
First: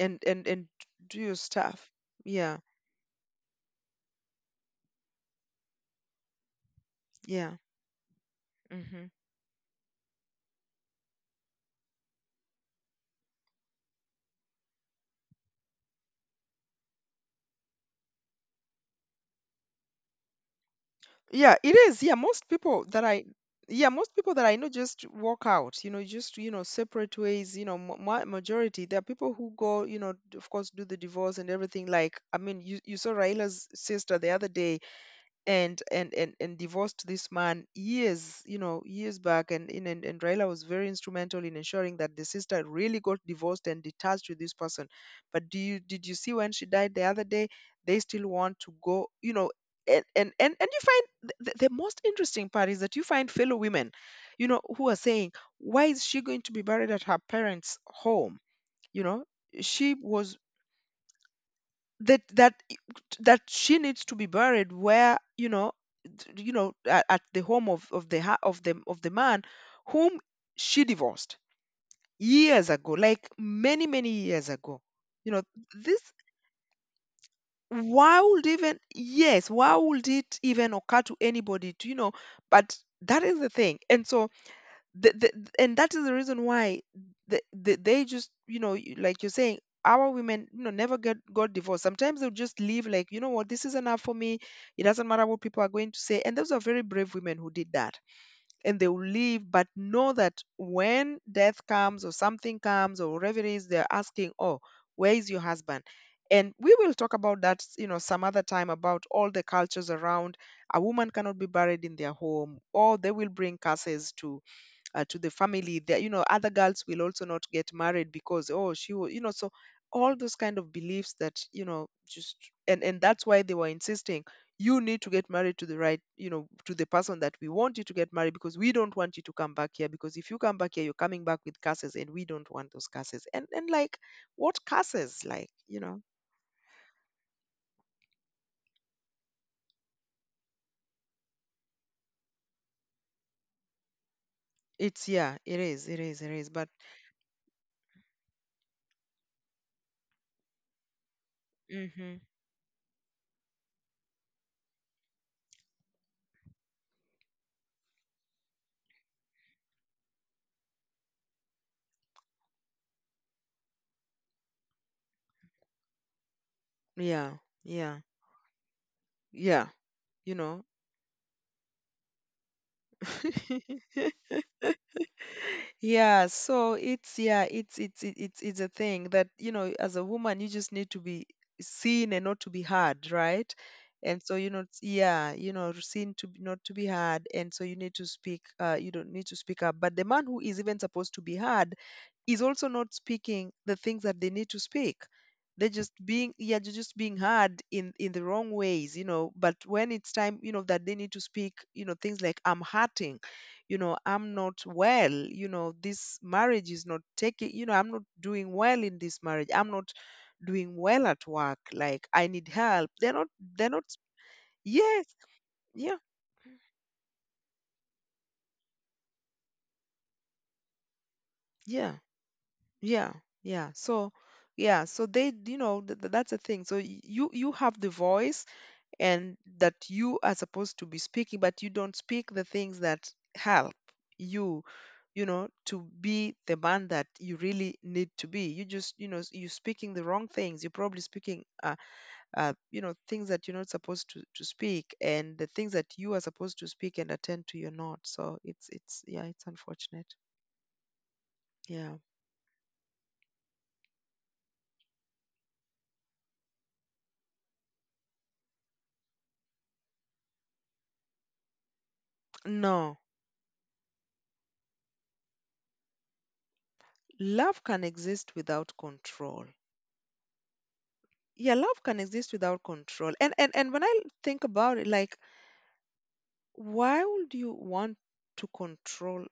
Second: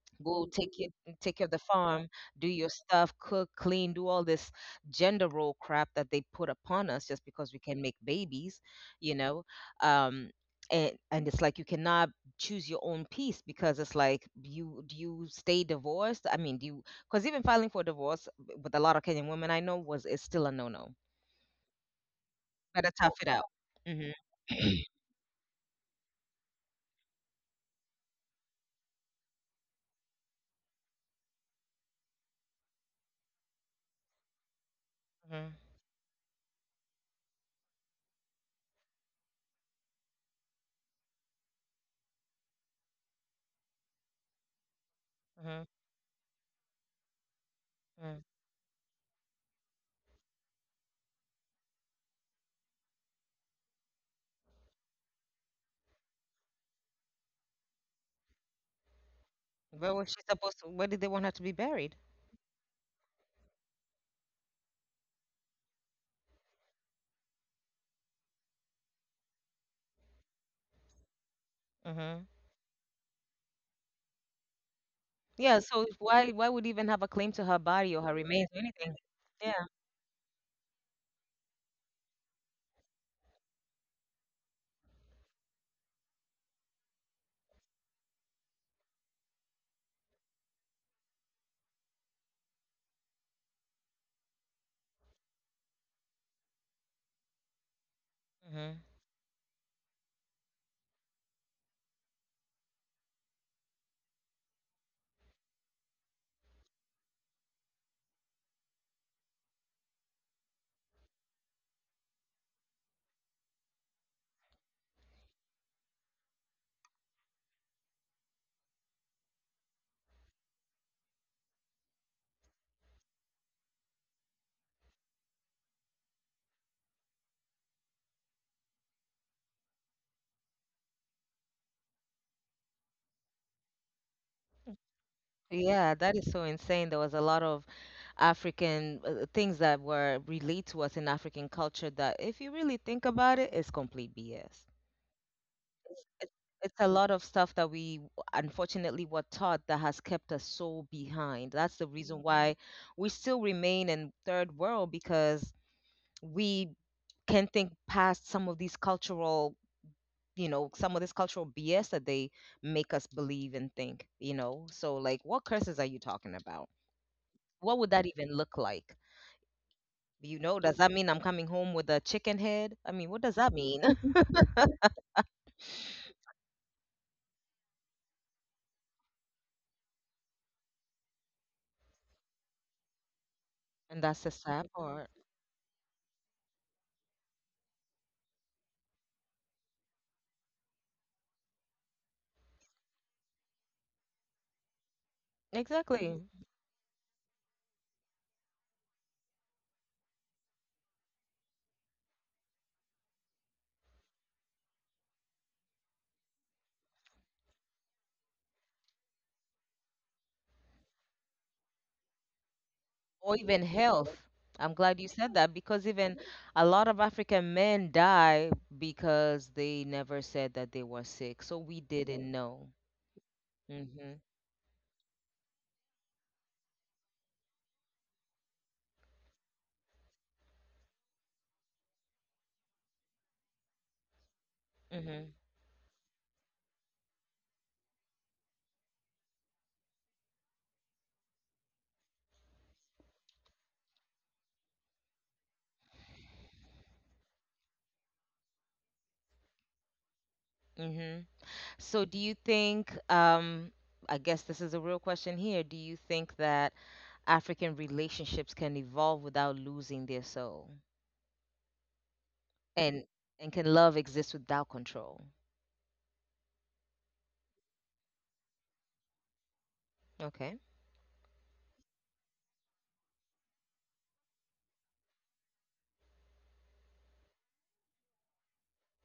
Go And take it do your take care of the stuff. farm, do Yeah. your stuff, cook, clean, do all this gender role crap that they put upon us just because Yeah. we can make babies, Mm-hmm. you know. um and it's like you cannot choose your own peace, because it's like, you stay divorced? I mean, do you? Because even filing for divorce with a lot of Kenyan women I know was is still a no-no. Yeah, it is. Yeah, most people Better that tough I, it out. yeah, Hmm. most people that I know just walk out, you know, just, you know, separate ways, you know, majority. There are people who go, you know, of course, do the divorce and everything. Like, I mean, you saw Raila's sister the other day Hmm. and divorced this man years, you know, years back. And Raila was very instrumental in ensuring that the sister really got divorced and detached with this person. But do Hmm. you did you see when she died the other day? They still want to go, you know. And you find the most interesting part is that you find fellow women, you know, who are saying, why is she going to be buried at her parents home? You know, Where she was she was supposed to? Where did they want her to be buried? that that that she needs to be buried where, you know, you know, at the home of the ha- of the man whom she divorced Hmm. years ago, like many, many years ago, you know. Yeah, so This why would even have a claim to her body or her Why would remains or even, anything? yes, Yeah. why would it even occur to anybody to, you know? But that is the thing. And so the, the, and that is the reason why they just, you know, like you're saying, our women, you know, never get got divorced. Sometimes they'll just leave, like, you know what, this is enough for me. It doesn't matter what people are going to say, and those are very brave women who did that. Hmm. And they will leave, but know that when death comes or something comes or whatever it is, they're asking, oh, where is your husband? And we will talk about that, you know, some other time, about all the cultures around a woman cannot be buried in their home or they will bring curses to the family. That, you know, other girls will also not get married because, oh, she will, you know. So all those kind of beliefs that, you know, just and that's why they were insisting you need to get married to the right, you know, to the person that we want you to get married, because we don't want you to come back here, because if you come back here, you're coming back with curses, and we don't want those curses. And like, what curses, like, you Yeah, know? that is so insane. There was a lot of African things that were relayed to us in African culture that, if you really think about it, is complete BS. It's, yeah, it is, it It's, is, it it's, is But it's a lot of stuff that unfortunately were taught that has kept us so behind. That's the reason, hmm, Mhm. why we still remain in third world, because we can think past some of these cultural, you know, some of this cultural BS that they make us believe and think. You know, so like, what curses are you talking about? yeah, What would yeah, that even look like? yeah, you You know, know. does that mean I'm coming home with a chicken head? I mean, what does that mean? Yeah, so it's, yeah, it's, it's it's a thing that, you know, as a woman you just need to be seen and not to be heard, right? And that's And the so, you know, sad part. yeah, you know, not to be heard, and so you need to speak. You don't need to speak up. But the man who is even supposed to be heard is also not speaking the things that they need to speak. They're just Exactly. being, yeah, they're just being heard in the wrong ways, you know. But when it's time, you know, that they need to speak, you know, things like, I'm hurting, you know, I'm not well, you know, this marriage is not taking, you know, I'm not doing well in this marriage, I'm not doing well at work, like I need help, they're not, Or even they're not. health. I'm glad Yes, you said that, because yeah, even a lot of African men die because they never said that they were sick, so we yeah, didn't know. yeah, yeah. So Mhm. yeah, so they, you know, that's the thing. So you, you have the voice, and that you are supposed to be speaking, but you don't speak the things that help you, you Mhm. know, to be the man that you really need to be. You just, you know, you're speaking the wrong things. You're probably speaking, you know, things that you're not supposed to speak, and the things that you are supposed to speak and attend to, you're not. So it's, yeah, it's unfortunate. Mhm. Yeah. So, do you think, I guess this is a real question here, do you think that African relationships can evolve without losing their soul? No, And and can love exist without control? love can exist without control. Okay. Yeah, love can exist without control. And when I think about it, like, why would you want to control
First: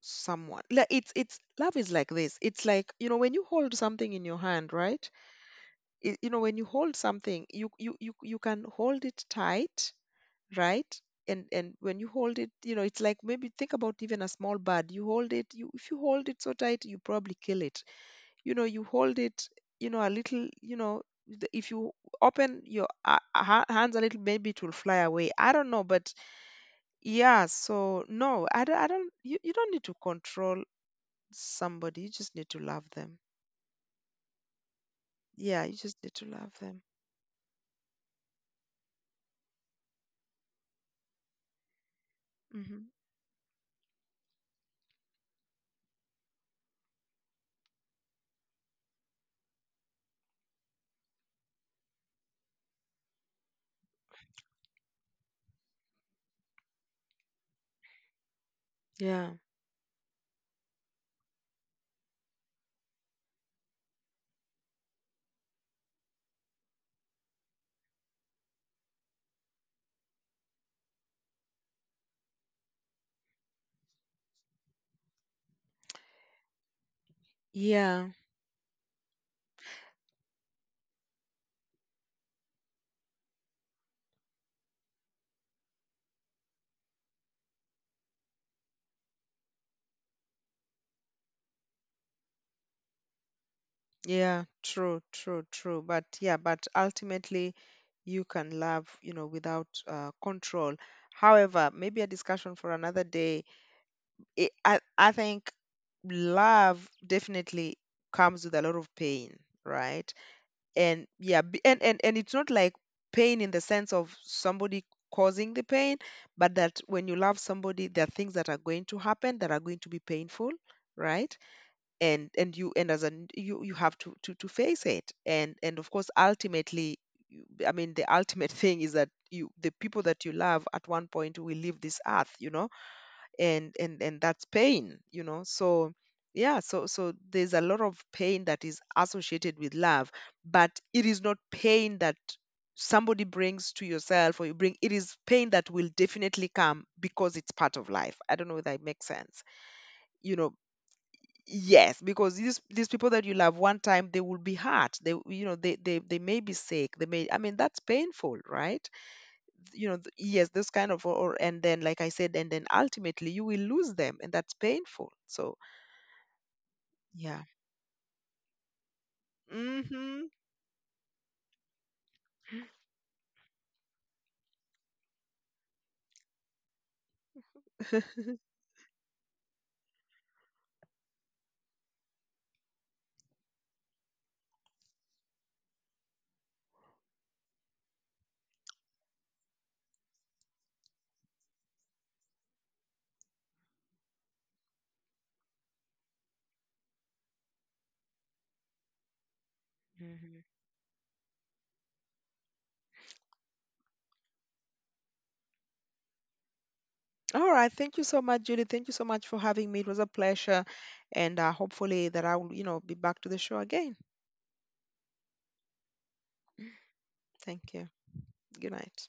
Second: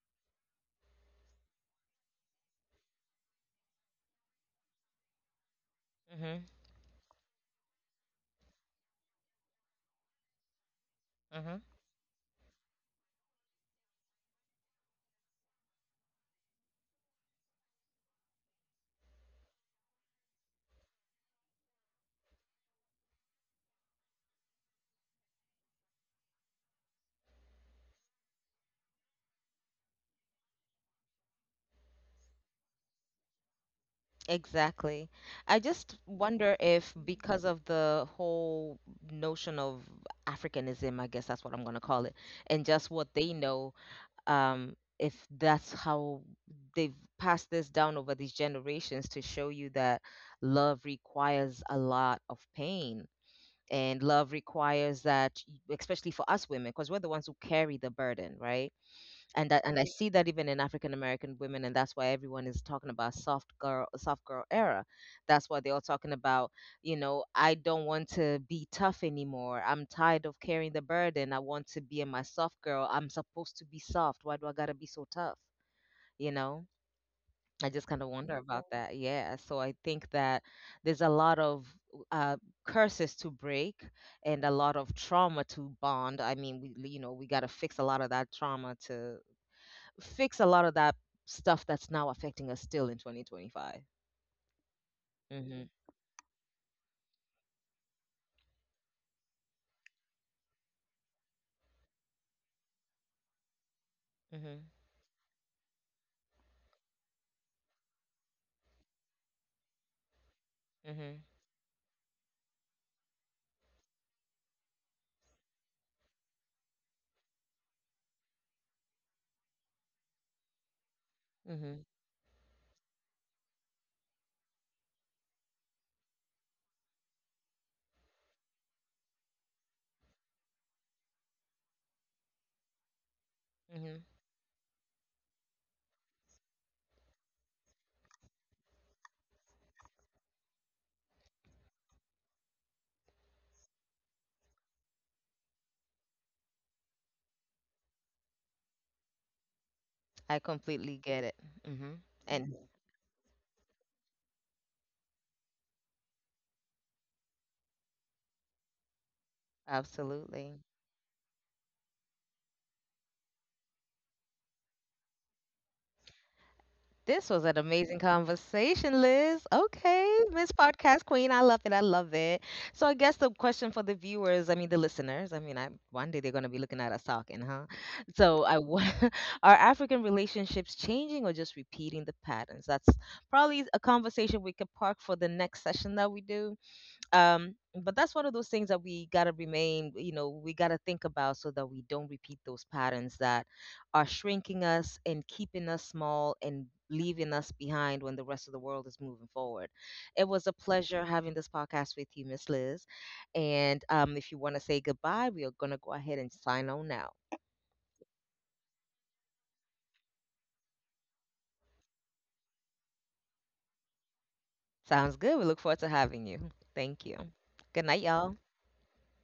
someone? Like, it's, love is like this. It's like, you know, when you hold something in your hand, right? I You know, Mhm. when you hold something, you, you can hold it tight, right? and Mhm. and when you hold it, you know, it's like, maybe think about even a small bird. You hold it, you, if you hold it so tight, you probably kill it. You know, you hold it, you know, a little, you know, if you open your hands a little, maybe it will fly away. I don't know, but yeah. So no, I don't, I don't, you don't need to control somebody. You just need to love them. Exactly. Yeah, you I just need just to love wonder them. if, because of the whole notion of Africanism, I guess that's what I'm going to call it, and Hmm. just what they know, um, if that's how they've passed this down over these generations, to show you that love requires a lot of pain, and love requires that, especially for us women, because we're the ones who carry the burden, right? Yeah. And that, and I see that even in African American women, and that's why everyone is talking about soft girl era. That's why they're all talking about, you know, I don't want to be tough anymore. I'm tired of carrying the burden. I want to be in my soft girl. I'm supposed to be soft. Why do I gotta be so tough? You know, I just kind of Yeah. wonder about that. Yeah, so I think that there's a lot of uh, curses to break, and a lot of trauma to bond. I mean, we, you know, we gotta fix a lot of that trauma to fix a lot of that stuff that's now affecting us still in 2025. Yeah, true, true, Mhm. true. But yeah, but ultimately you can love, you know, without control. However, maybe a discussion for another day. It, Mhm. I think love definitely comes with a lot of pain, right? And Mhm. yeah, and it's not like pain in the sense of somebody causing the pain, but that when you love somebody, there are things that are going to happen that are going to be painful, right? Mhm. And you, and as an, you have to to face it. And of course, ultimately, I mean, the ultimate thing is that you, the people that you love at one point will leave this earth, you know. and Mhm. and and that's pain, you know. So yeah, so so there's a lot of pain that is associated with love, but it is not pain that somebody brings to yourself or you bring. It is pain that will definitely come because it's part of life. I don't know if that makes sense, I you know. completely get it. Mhm. Yes, because And these people that you love, one time they will be hurt, they, you know, they may be sick, they may, I mean, that's painful, right? You know, yes, absolutely. this kind of, or, and then like I said, and then ultimately you will lose them, and that's painful. So This was yeah. an amazing conversation, Liz. Okay, Mm-hmm. Miss Podcast Queen, I love it. I love it. So I guess the question for the viewers, I mean the listeners, I mean, I, one day they're going to be looking at us talking, huh? So are African relationships changing or just repeating the patterns? That's probably a conversation we could park for the next session that we do. um but that's one of those things that we got to remain, you know, we got to think about, so that we don't repeat those patterns that are shrinking us and keeping us small and leaving us behind when the rest of the world is moving forward. It was a Hmm. pleasure having this podcast with you, Miss Liz, and if you want to say goodbye, we are going to go ahead and sign on now. All right, thank you so much, Julie. Thank you so much for having me. It was a pleasure. And hopefully that I will, you know, be back to the show again. Sounds good. We look forward to having you. Thank you. Good Thank you. night, y'all. Good night.